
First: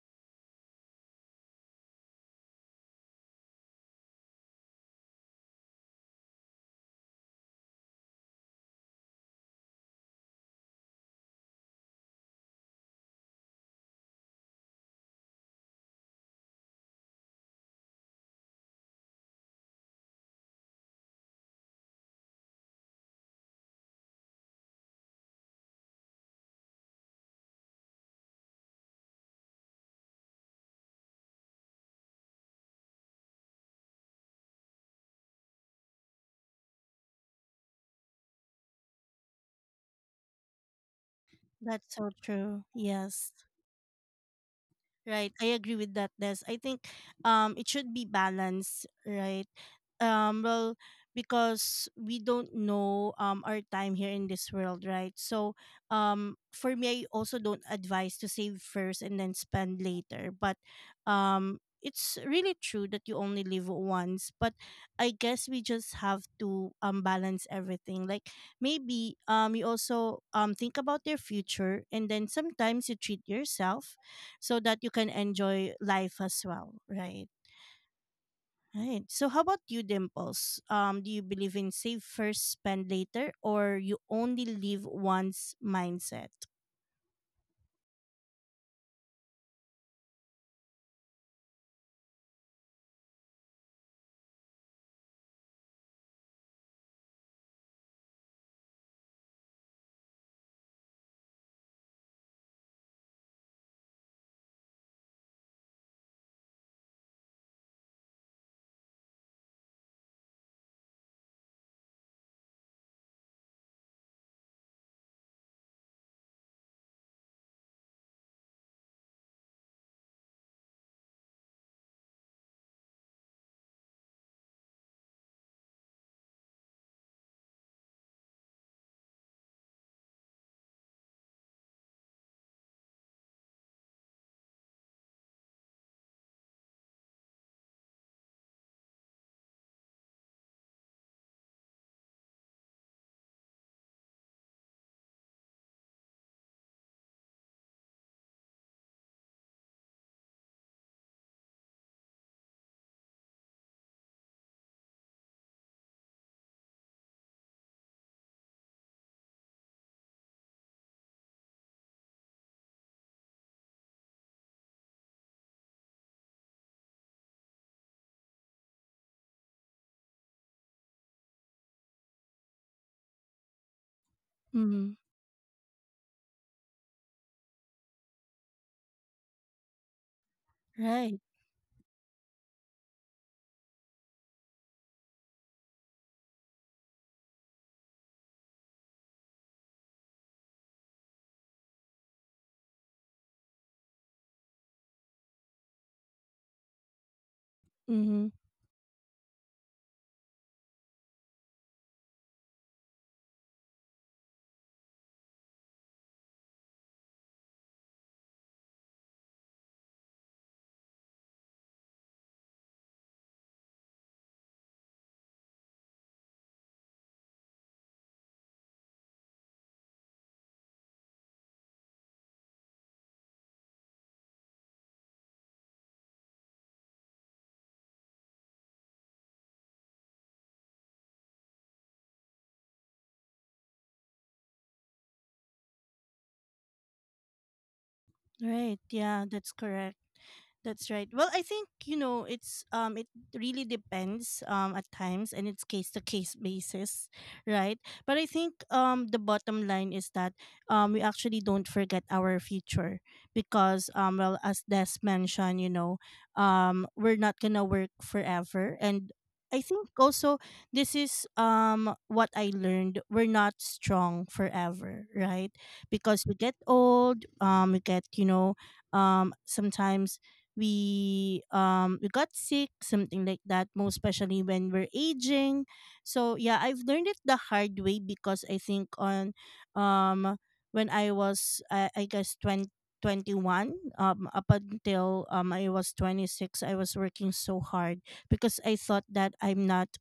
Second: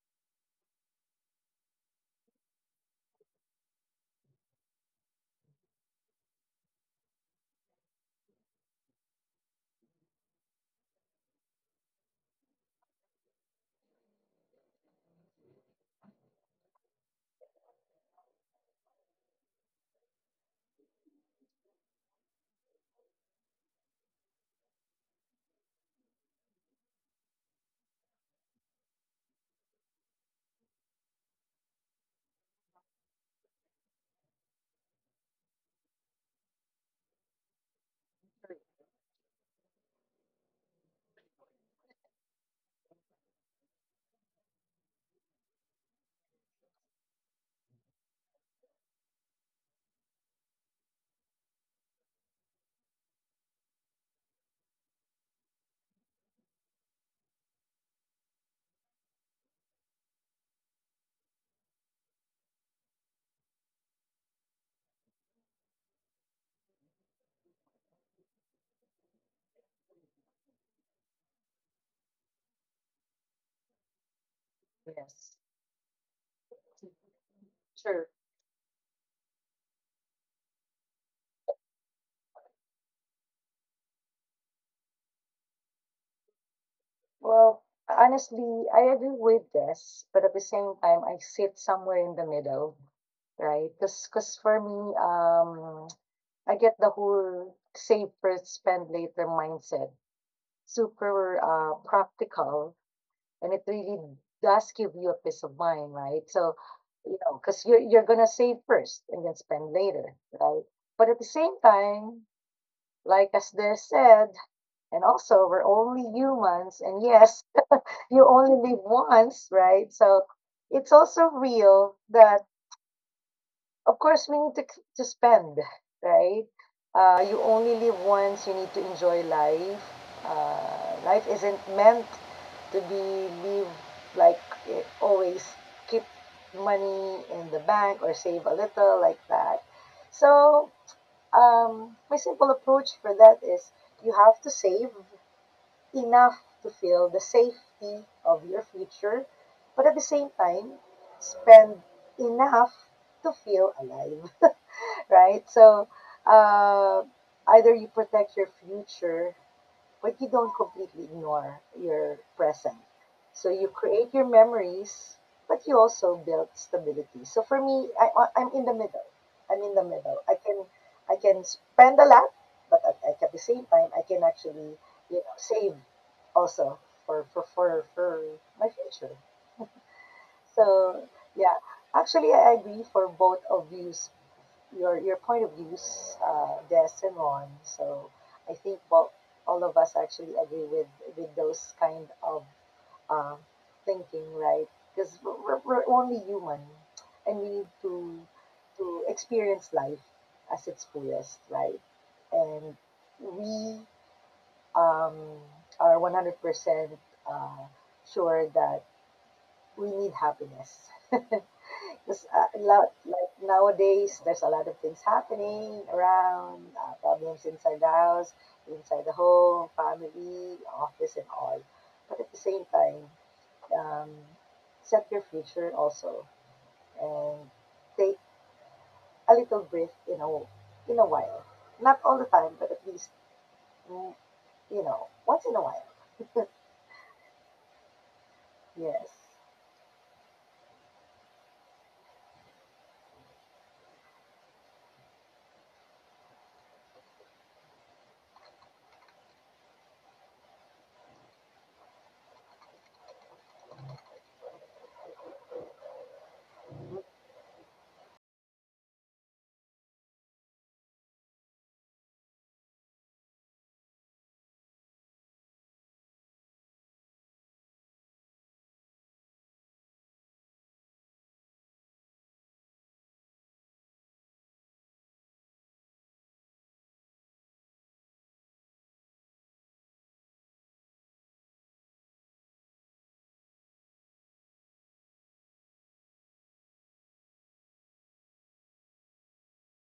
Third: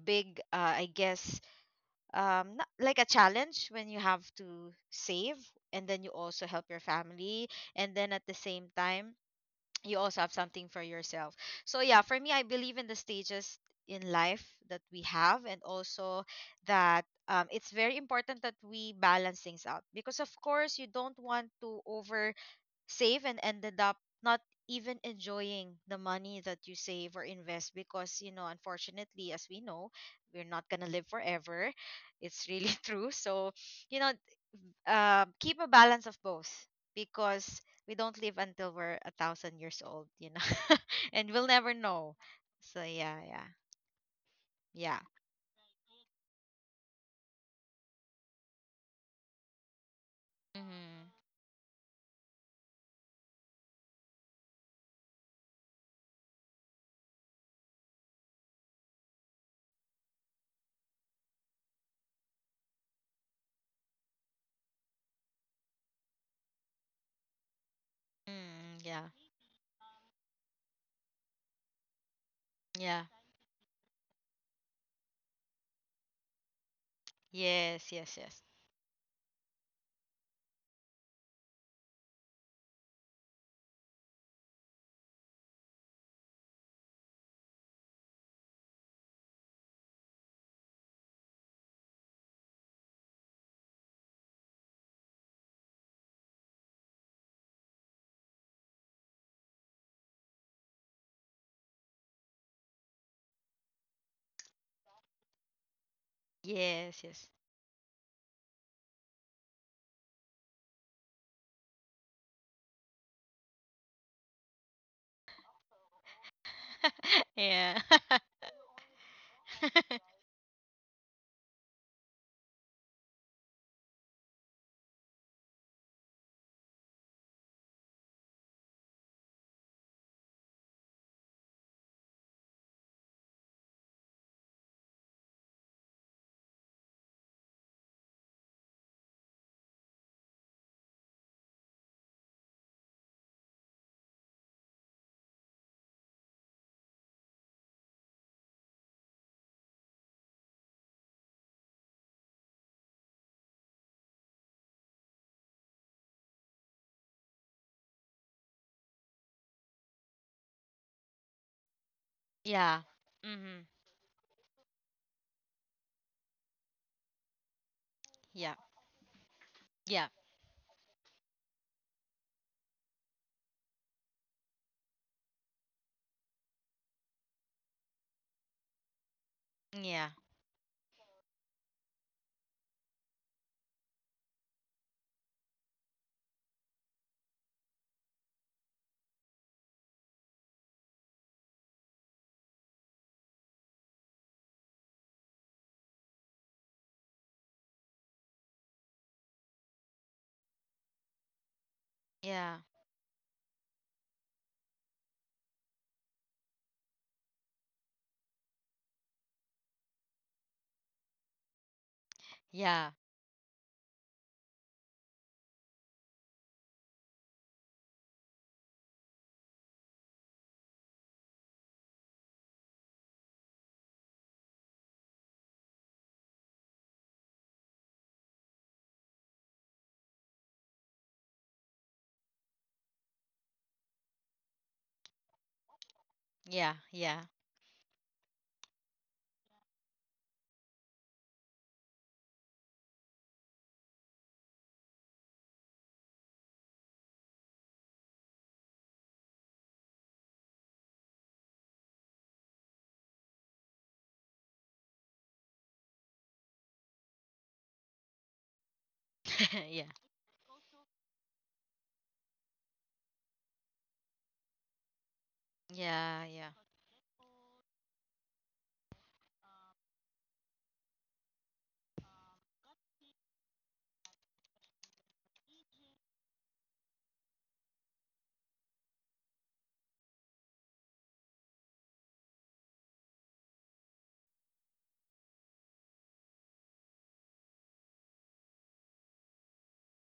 B: big I guess, not, like, a challenge when you have to save, and then you also help your family, and then at the same time you also have something for yourself. So yeah, for me, I believe in the stages in life that we have, and also that, it's very important that we balance things out, because of course you don't want to save and ended up not even enjoying the money that you save or invest, because, you know, unfortunately, as we know, we're not going to live forever. It's really true. So, you know, keep a balance of both, because we don't live until we're a thousand years old, you know, and we'll never
A: That's so
B: know.
A: true.
B: So yeah,
A: Yes.
B: yeah, yeah.
A: Right. I agree with that, Des. I think it should be balanced, right? Well,
B: Mm-hmm.
A: because we don't know our time here in this world, right? So for me I also don't advise to save first and then spend later. But it's really true that you only live once. But I guess we just have to balance everything. Like,
B: Mm, yeah.
A: maybe you also think about your future and then sometimes you
B: Yeah.
A: treat yourself, so that you can
C: Yes.
A: enjoy life as well, right?
B: Yes,
C: True.
B: yes, yes.
A: Right. So how about you, Dimples? Do you believe in save first, spend later, or you only live once mindset?
C: Well, honestly, I agree with this, but at the same time, I sit somewhere in the middle, right? Because for me, I get the whole save first, spend later mindset. Super practical, and it really does give you a peace of mind, right? So,
B: Yes. Yes.
C: because you're going to save first and then spend later, right? But at the same time, like as they said, and also we're only humans, and yes,
B: Yeah.
C: you only live once, right? So it's also real that of course, we need to spend, right? You only live once. You need to enjoy life. Life isn't meant to be lived like always keep money in the bank or save a little like that. So, my simple approach for that is you have to save enough to feel the safety of your future, but at the same time, spend enough to feel alive, right? So uh, either you protect your future, but you don't completely ignore your present.
B: Yeah.
C: So
B: Mhm.
C: you create your memories, but you also build stability. So for me, I'm
B: Yeah.
C: in the middle. I'm in the
B: Yeah.
C: middle. I can spend a lot, but at the same time, I can actually
A: Mm-hmm.
C: save also for my future.
B: Yeah.
C: So
A: Right.
C: yeah, actually, I agree for both of you, your point of views, Des and Ron. So I think, well, all of us actually agree with those kind of uh, thinking, right? Because we're only human, and we need to
A: Mm-hmm.
C: to experience life as its fullest, right?
B: Yeah.
C: And we um, are 100% uh, sure that we need happiness. Because a
B: Yeah.
C: lot, like nowadays, there's a lot of things happening around, problems inside the house, inside the home, family, office, and all. But at the same time, um, set your future also, and take a little breath, you know, in a while. Not all the time, but at least, mm, once in a while.
B: Yeah. Yeah.
A: Right.
C: Yes.
A: Yeah, that's correct. That's right. Well, I think you know it's it really depends at times, and it's case to case basis, right? But I think the bottom line is that we actually don't forget our future because well, as Des mentioned, we're not going to work forever. And I
B: Yeah.
A: think also this is what I learned, we're not strong forever, right?
B: Yeah.
A: Because we
B: Yeah.
A: get old, we get, sometimes we got sick, something like that, most especially when we're aging. So yeah, I've learned it the hard way because I think on um when I was I guess 20, 21 up until I was 26. I was working so hard because I thought that I'm not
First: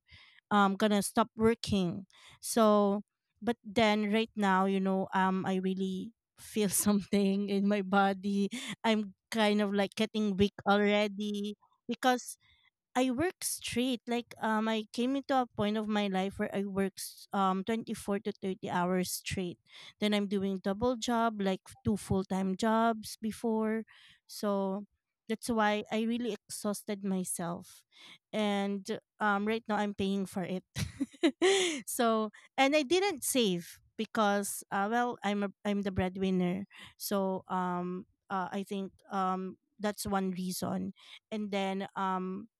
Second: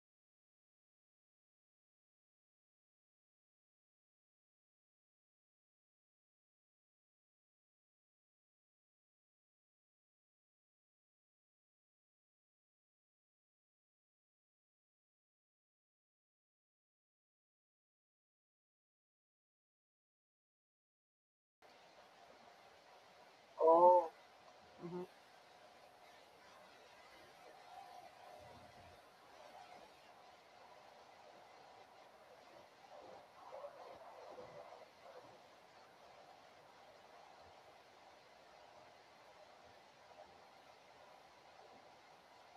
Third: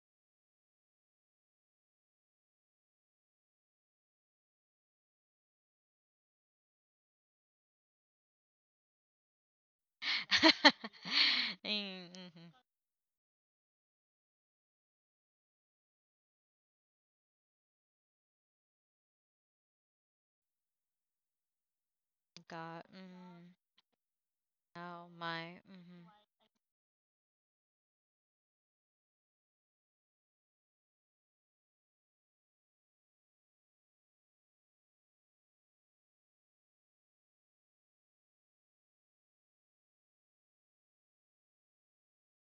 A: gonna stop working. So, but then right now, I really feel something in my body. I'm kind of like getting weak already because
B: Mm-hmm.
A: I work straight. Like I came into a point of my life where I work 24 to 30 hours straight. Then I'm doing double job, like two full time
B: God.
A: jobs
B: Mm.
A: before.
C: Oh,
A: So
C: mhm.
B: Oh
A: that's
B: my.
A: why
B: Mm-hmm.
A: I really exhausted myself, and right now I'm paying for it. So, and I didn't save because well, I'm the breadwinner. So I think that's one reason. And then um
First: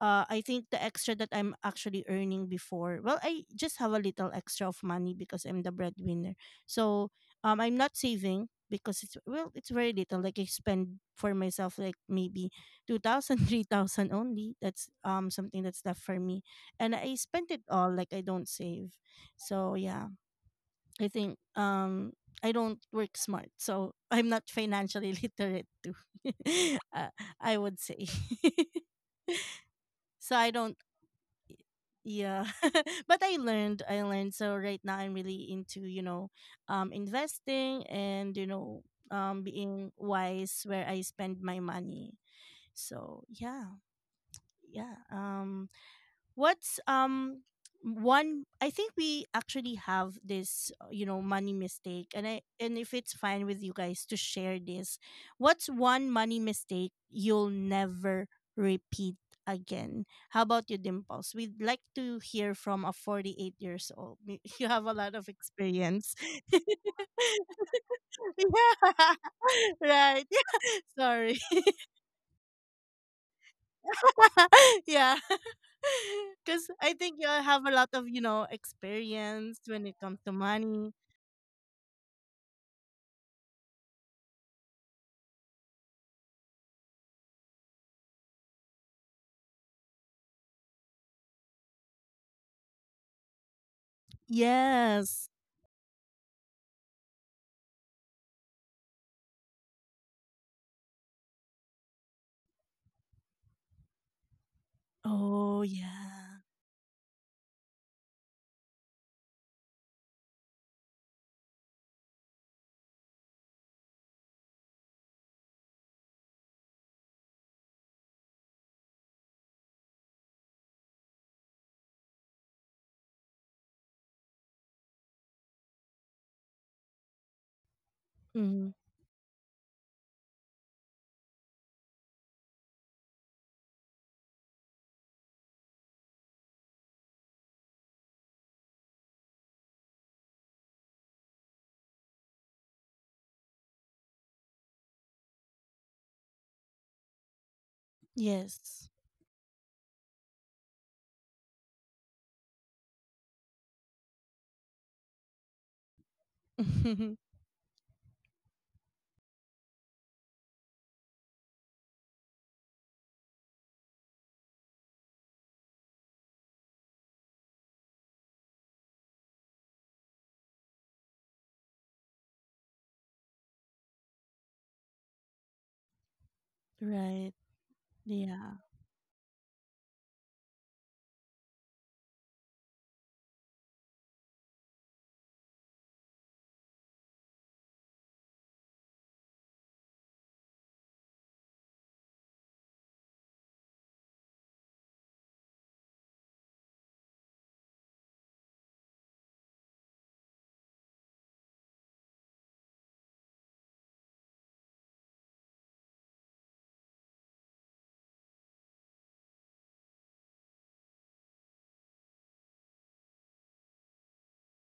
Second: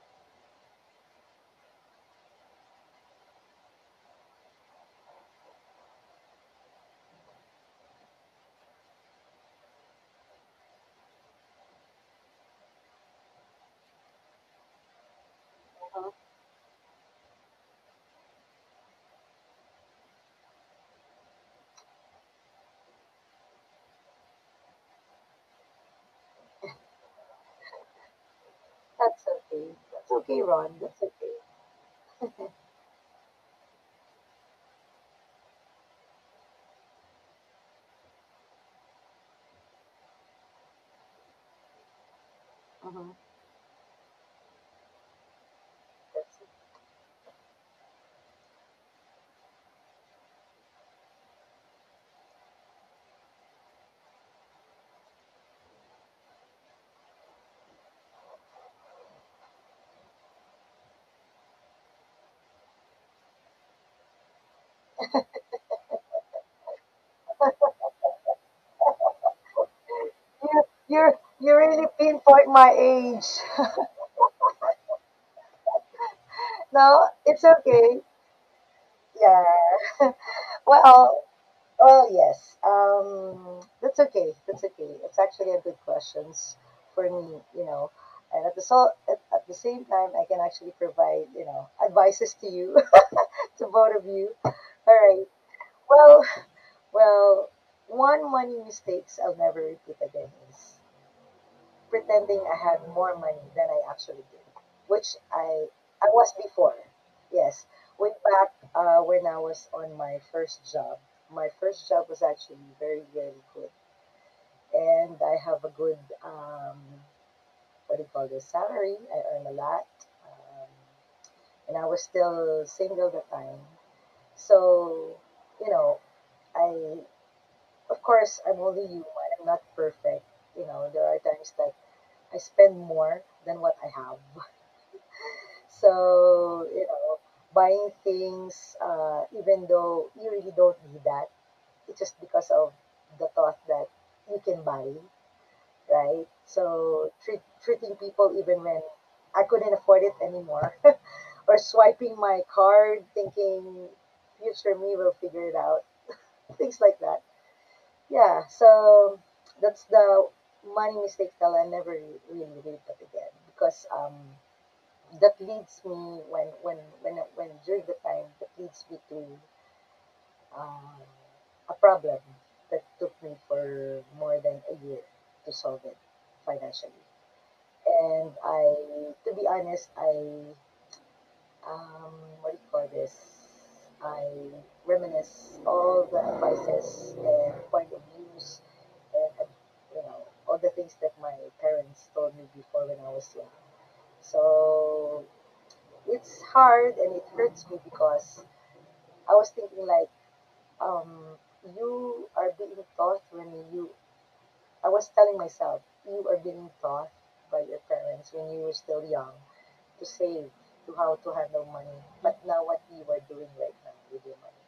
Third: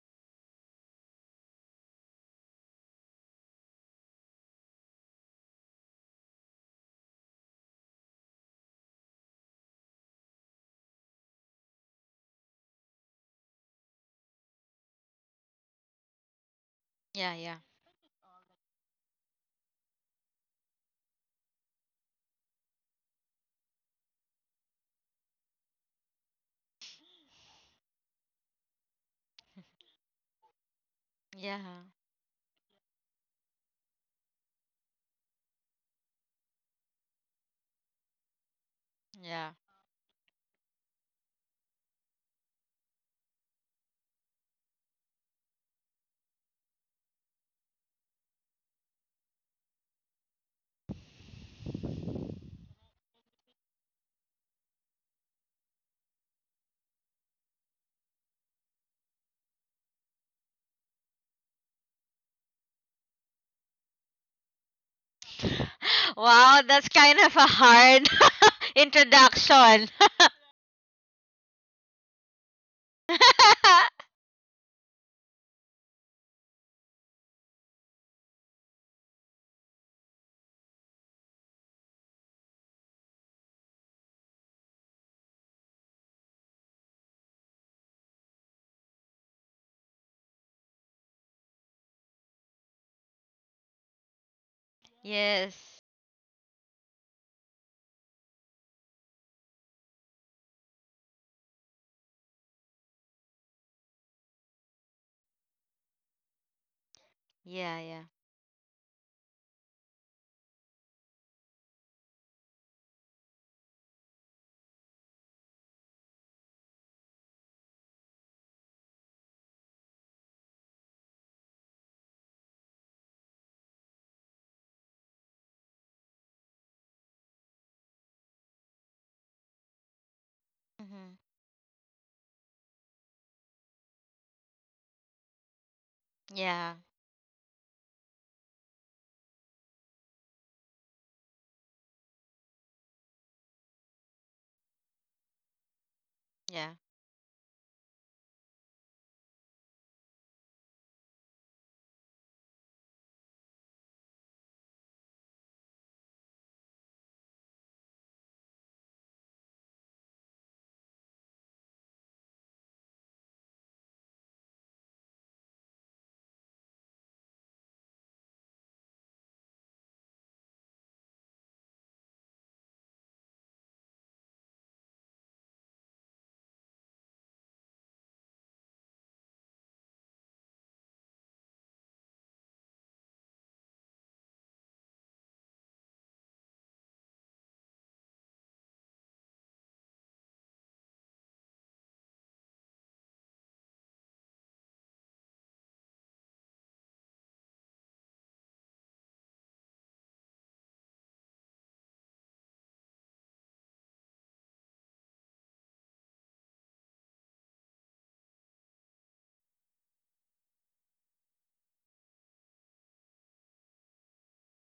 A: uh, I think the extra that I'm actually earning before, well, I just have a little extra of money because I'm the breadwinner. So I'm not saving because it's well, it's very little. Like I spend for myself, like maybe 2,000, 3,000 only. That's something that's left for me, and I
B: Yeah.
A: spend
B: Yeah.
A: it all. Like I don't save. So yeah, I think I don't work smart, so I'm not financially literate too. uh, I would say.
C: That's okay. That's
A: So
C: okay,
A: I don't,
C: Ron. That's okay.
B: Yeah.
A: yeah. But I learned. So right now I'm really into, investing, and
B: Yeah.
A: being wise where I spend my money.
C: Mm-hmm.
A: So yeah, yeah. What's one? I think we actually have this money mistake, and if it's fine with you guys to share this, what's one money mistake you'll never repeat again? How about you, Dimples? We'd like to hear from a 48 years old. You have a lot of experience. Yeah.
B: Wow, that's kind of a hard introduction.
A: Right.
C: You you
A: Sorry.
C: you really pinpoint my age.
A: Yeah. Because I
C: No,
A: think you
C: it's
A: have a lot
C: okay.
A: of,
C: Yeah.
A: experience when it comes to money.
C: Well, well, yes. That's okay. That's okay. It's actually a good questions for me. And at the so at the same time, I can actually provide, advices to you, to both of you. All right.
A: Yes.
B: Yes.
C: Well, well, one money mistakes I'll never repeat again is pretending I had more money than I actually did, which
A: Oh,
C: I was
A: yeah.
C: before. Yes,
B: Yeah. Yeah.
C: way back when I was on my first job. My first job was actually very very good, and I have a good um, what do you call this salary. I earn a lot, um, and I was still single at the time. So you know, I of course I'm
A: Hmm.
C: only human. I'm not perfect. There are
B: Mhm.
C: times that I spend more than what I have. So,
B: Yeah.
C: buying things, even though you really don't need that, it's just because of the thought that you can buy, right?
B: Yeah.
C: So, treating people even when
A: Yes.
C: I couldn't afford it anymore, or swiping my card thinking future me will figure it out, things like that. Yeah, so that's the money mistake that I never really repeat again because that leads me when during the time that leads me to um, a problem that took me for more than a year to solve it financially.
A: Right.
C: And
A: Yeah.
C: I, to be honest, I um, what do you call this? I reminisce all the advices and point of views and you know all the things that my parents told me before when I was young. So it's hard and it hurts me because I was thinking like, um, you are being taught, I was telling myself, you are being taught by your parents when you were still young to save, to how to handle money. But now what you are doing right now with your money.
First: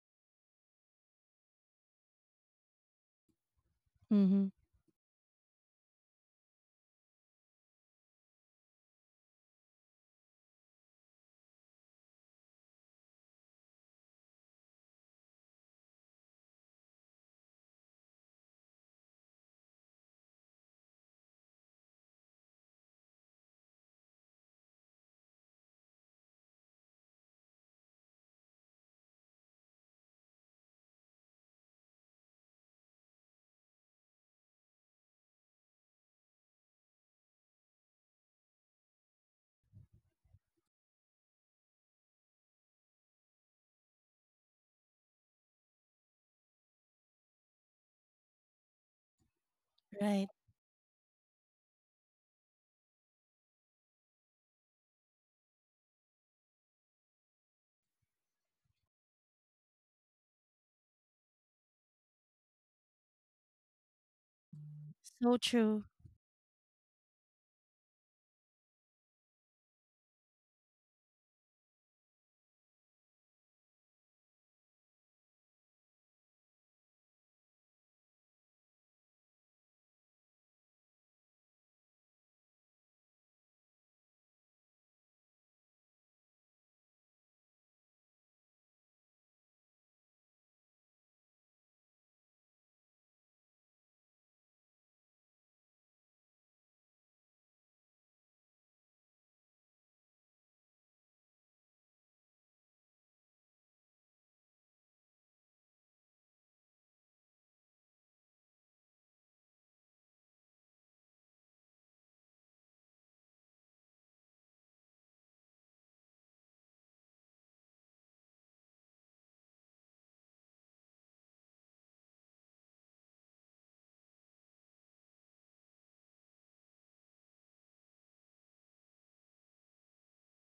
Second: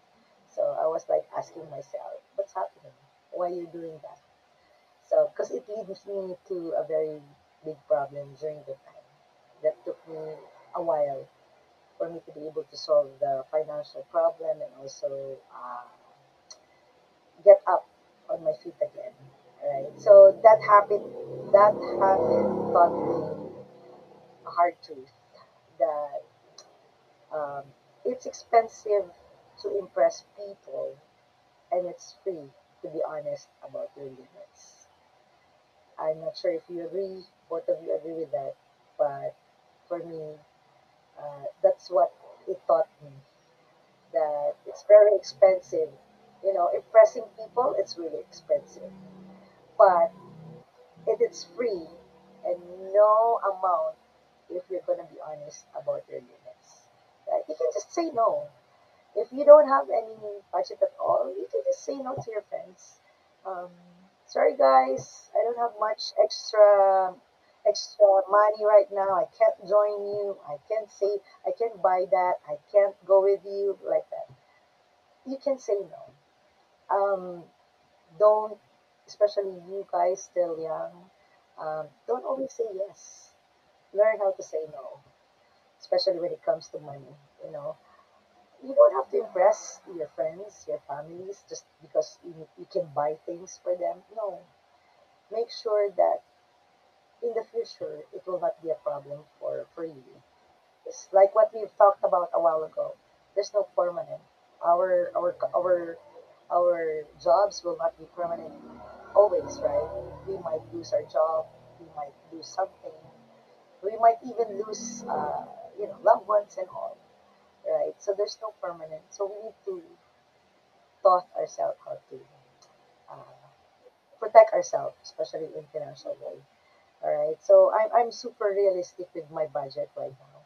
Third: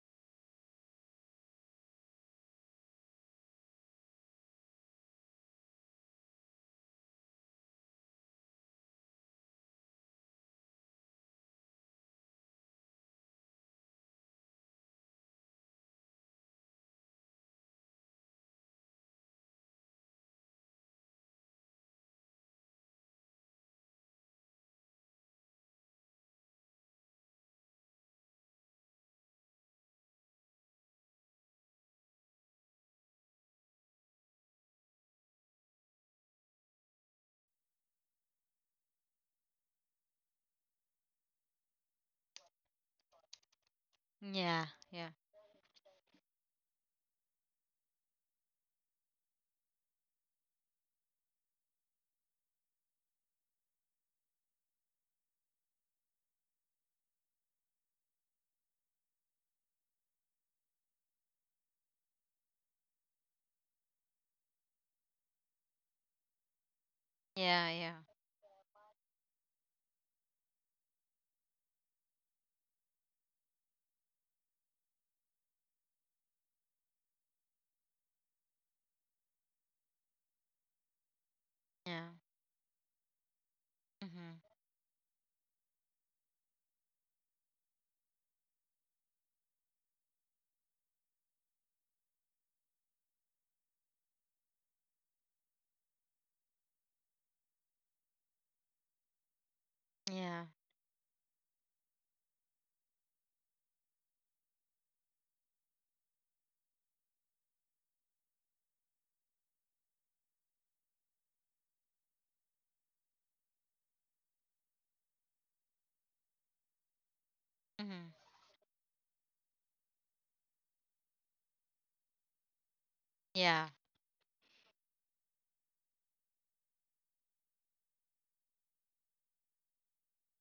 C: So I was like asking myself, what's happening? Why are you doing that?
A: Hmm.
C: So, because it leads me to a very big problem during the time that took me a while for me to be able to solve the financial problem and also get up on my feet again. Right. So that habit taught me a hard truth that um, it's expensive to impress people and it's free to be honest about your limits. I'm not sure if you agree, both of you agree with that, but for me, that's what it taught me that
B: Yeah.
C: it's
B: Yeah.
C: very expensive. You know, impressing people, it's really expensive. But
A: Right.
C: if it's free and no amount, if you're going to be honest about your limits, right? You can just say no. If you don't have any budget at all, you can just say no to your friends. Um, sorry guys,
A: So
C: I don't have
A: true.
C: much
B: Yeah. Yeah.
C: extra money right now. I can't join you. I can't say I can't buy that. I can't go with you like that you can say no. Um, don't, especially you guys still young,
B: Yeah.
C: don't always say yes. Learn how
B: Mhm.
C: to say no, especially when it comes to money. You know, you don't have to impress your friends, your families, just because you can buy things for them. No, make sure that in the future it will not be a problem for you.
B: Yeah.
C: It's like what we've talked about a while ago. There's no permanent. Our our our our jobs will not be permanent always, right? We might lose our job. We might lose something. We might even lose, you know, loved ones and all, right? So
B: Mhm.
C: there's no permanent. So we need to taught ourselves how to uh,
B: Yeah.
C: protect ourselves, especially in financial way. All right. So I'm super realistic with my budget right now.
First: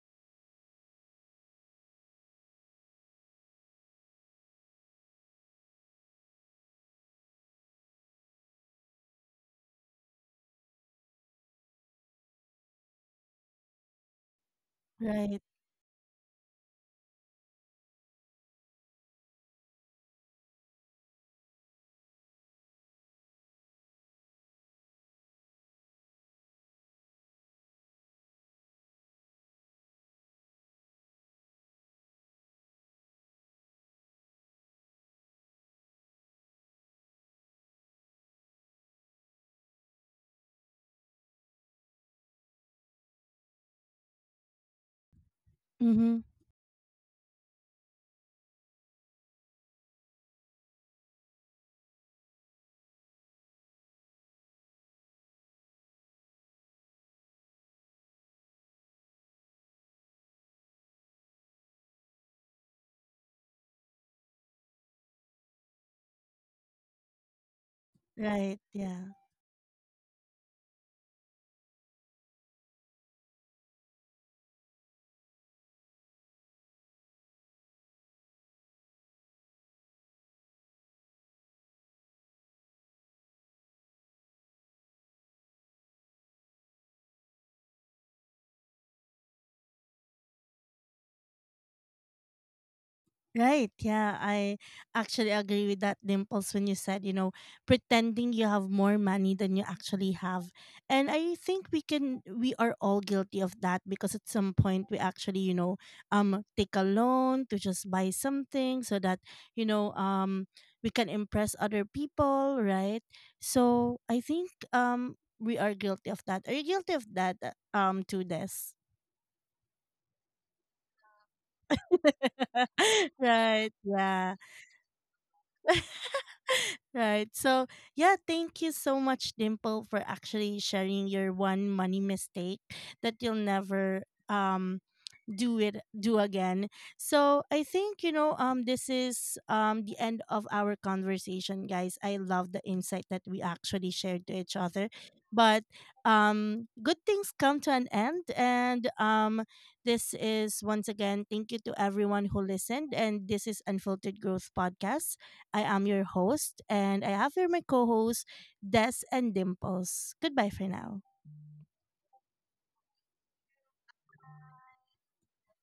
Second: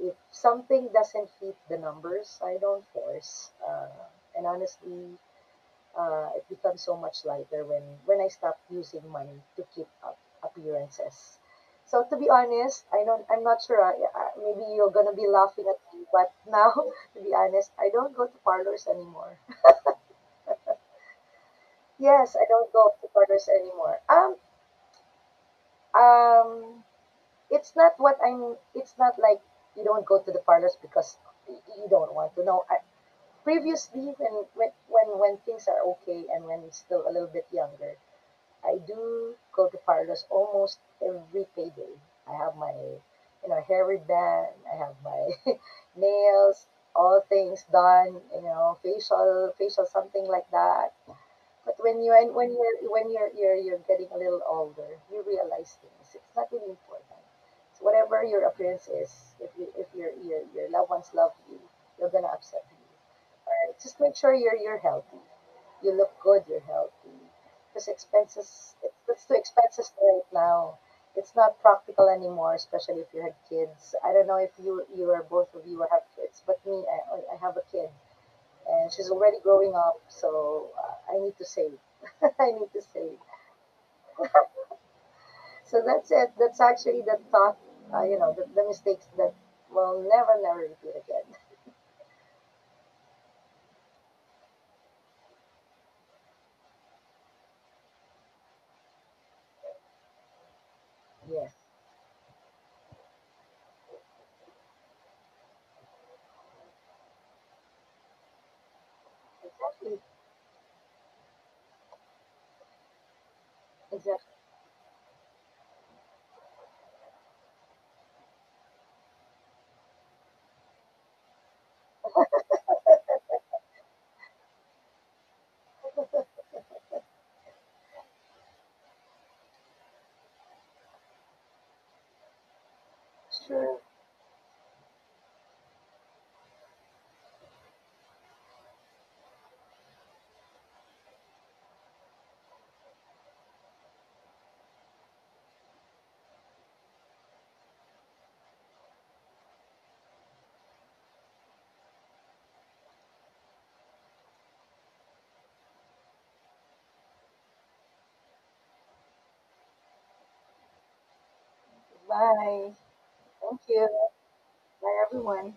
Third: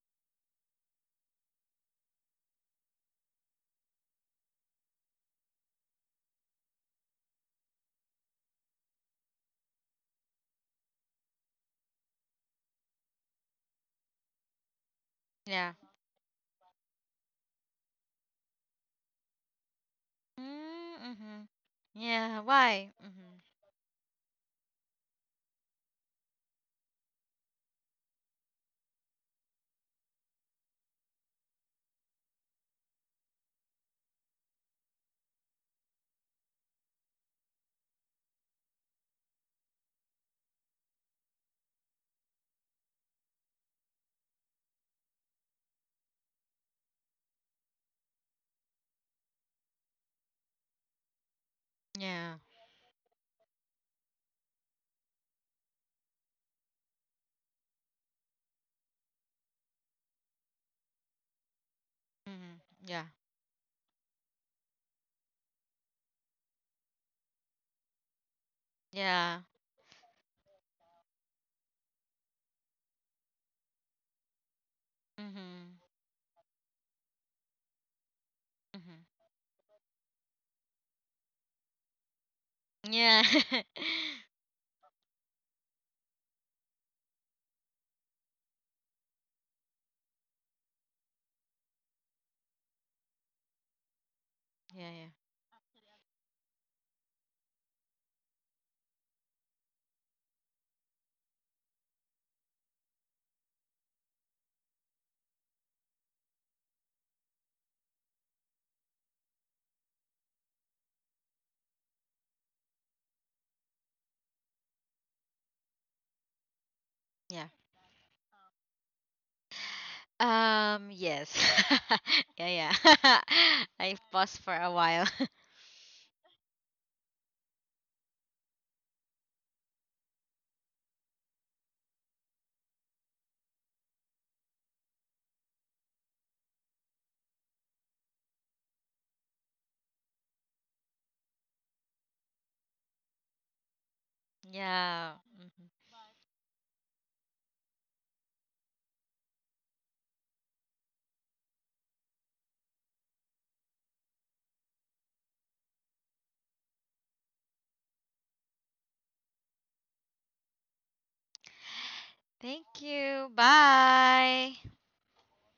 C: If something doesn't fit the numbers, I don't force. And honestly, it becomes so much lighter when I stop using money to keep up appearances. So to be honest, I don't. I'm not sure. I maybe you're gonna be
A: Right.
C: laughing
B: Yeah.
C: at me, but now, to be honest, I don't go to parlors anymore.
B: Mm-hmm.
C: Yes,
B: Yeah.
C: I don't
B: Why?
C: go to
B: Mm-hmm.
C: parlors anymore. Um, it's not what I'm. It's not like you don't go to the parlors because you don't want to. No, I, previously, when things are okay and when it's still a little bit younger, I do go to Farlo's almost every payday. I have my you know hair ribbon, I have my
A: Hmm.
C: nails, all things done, you know, facial something like that. But
B: Yeah.
C: when you're getting a little older, you realize things. It's not really important. So whatever your appearance is, if you if your your loved ones love you, you're gonna
B: Mm-hmm.
C: upset
B: Yeah.
C: you. Just make sure you're healthy. You look good, you're healthy. Because
A: Right.
C: expenses, it,
A: Yeah.
C: let's do
B: Yeah.
C: expenses right now. It's not practical anymore, especially if you had kids. I don't know if you or both of
B: Mm-hmm.
C: you have kids, but me, I have a kid, and
B: Mm-hmm.
C: she's already growing up, so I need to save. I need to save.
B: Yeah.
C: So that's it. That's actually the thought, you know, the mistakes that will never, never repeat again.
A: Right. Yeah, I
B: Yeah. Yeah.
A: actually agree with that, Dimples, when you said, pretending you have more money than you actually have. And I
C: Yes,
A: think we are all guilty of that because at some point we actually, take a loan to just buy something so that, you know,
C: exactly,
A: um, we can impress other people, right? So I
C: exactly.
A: think, we are guilty of that. Are you guilty of that,
B: Yeah.
A: to this?
B: Yes. Yeah. Yeah.
A: Right.
B: I
A: Yeah.
B: paused for a while.
A: Right. So, yeah, thank you so much, Dimple, for actually sharing your one money mistake that you'll
C: Sure.
A: never um do again. So I think, this is the end of our conversation, guys. I love the insight that we actually shared to each other.
B: Yeah.
A: But
B: Mm-hmm.
A: good things come to an end, and this is, once again, thank you to everyone who listened, and this is Unfiltered Growth Podcast. I am your host, and I have here my co-hosts Des and Dimples. Goodbye for now.
B: Thank
C: Bye.
B: you.
C: Thank you.
B: Bye.
C: Bye everyone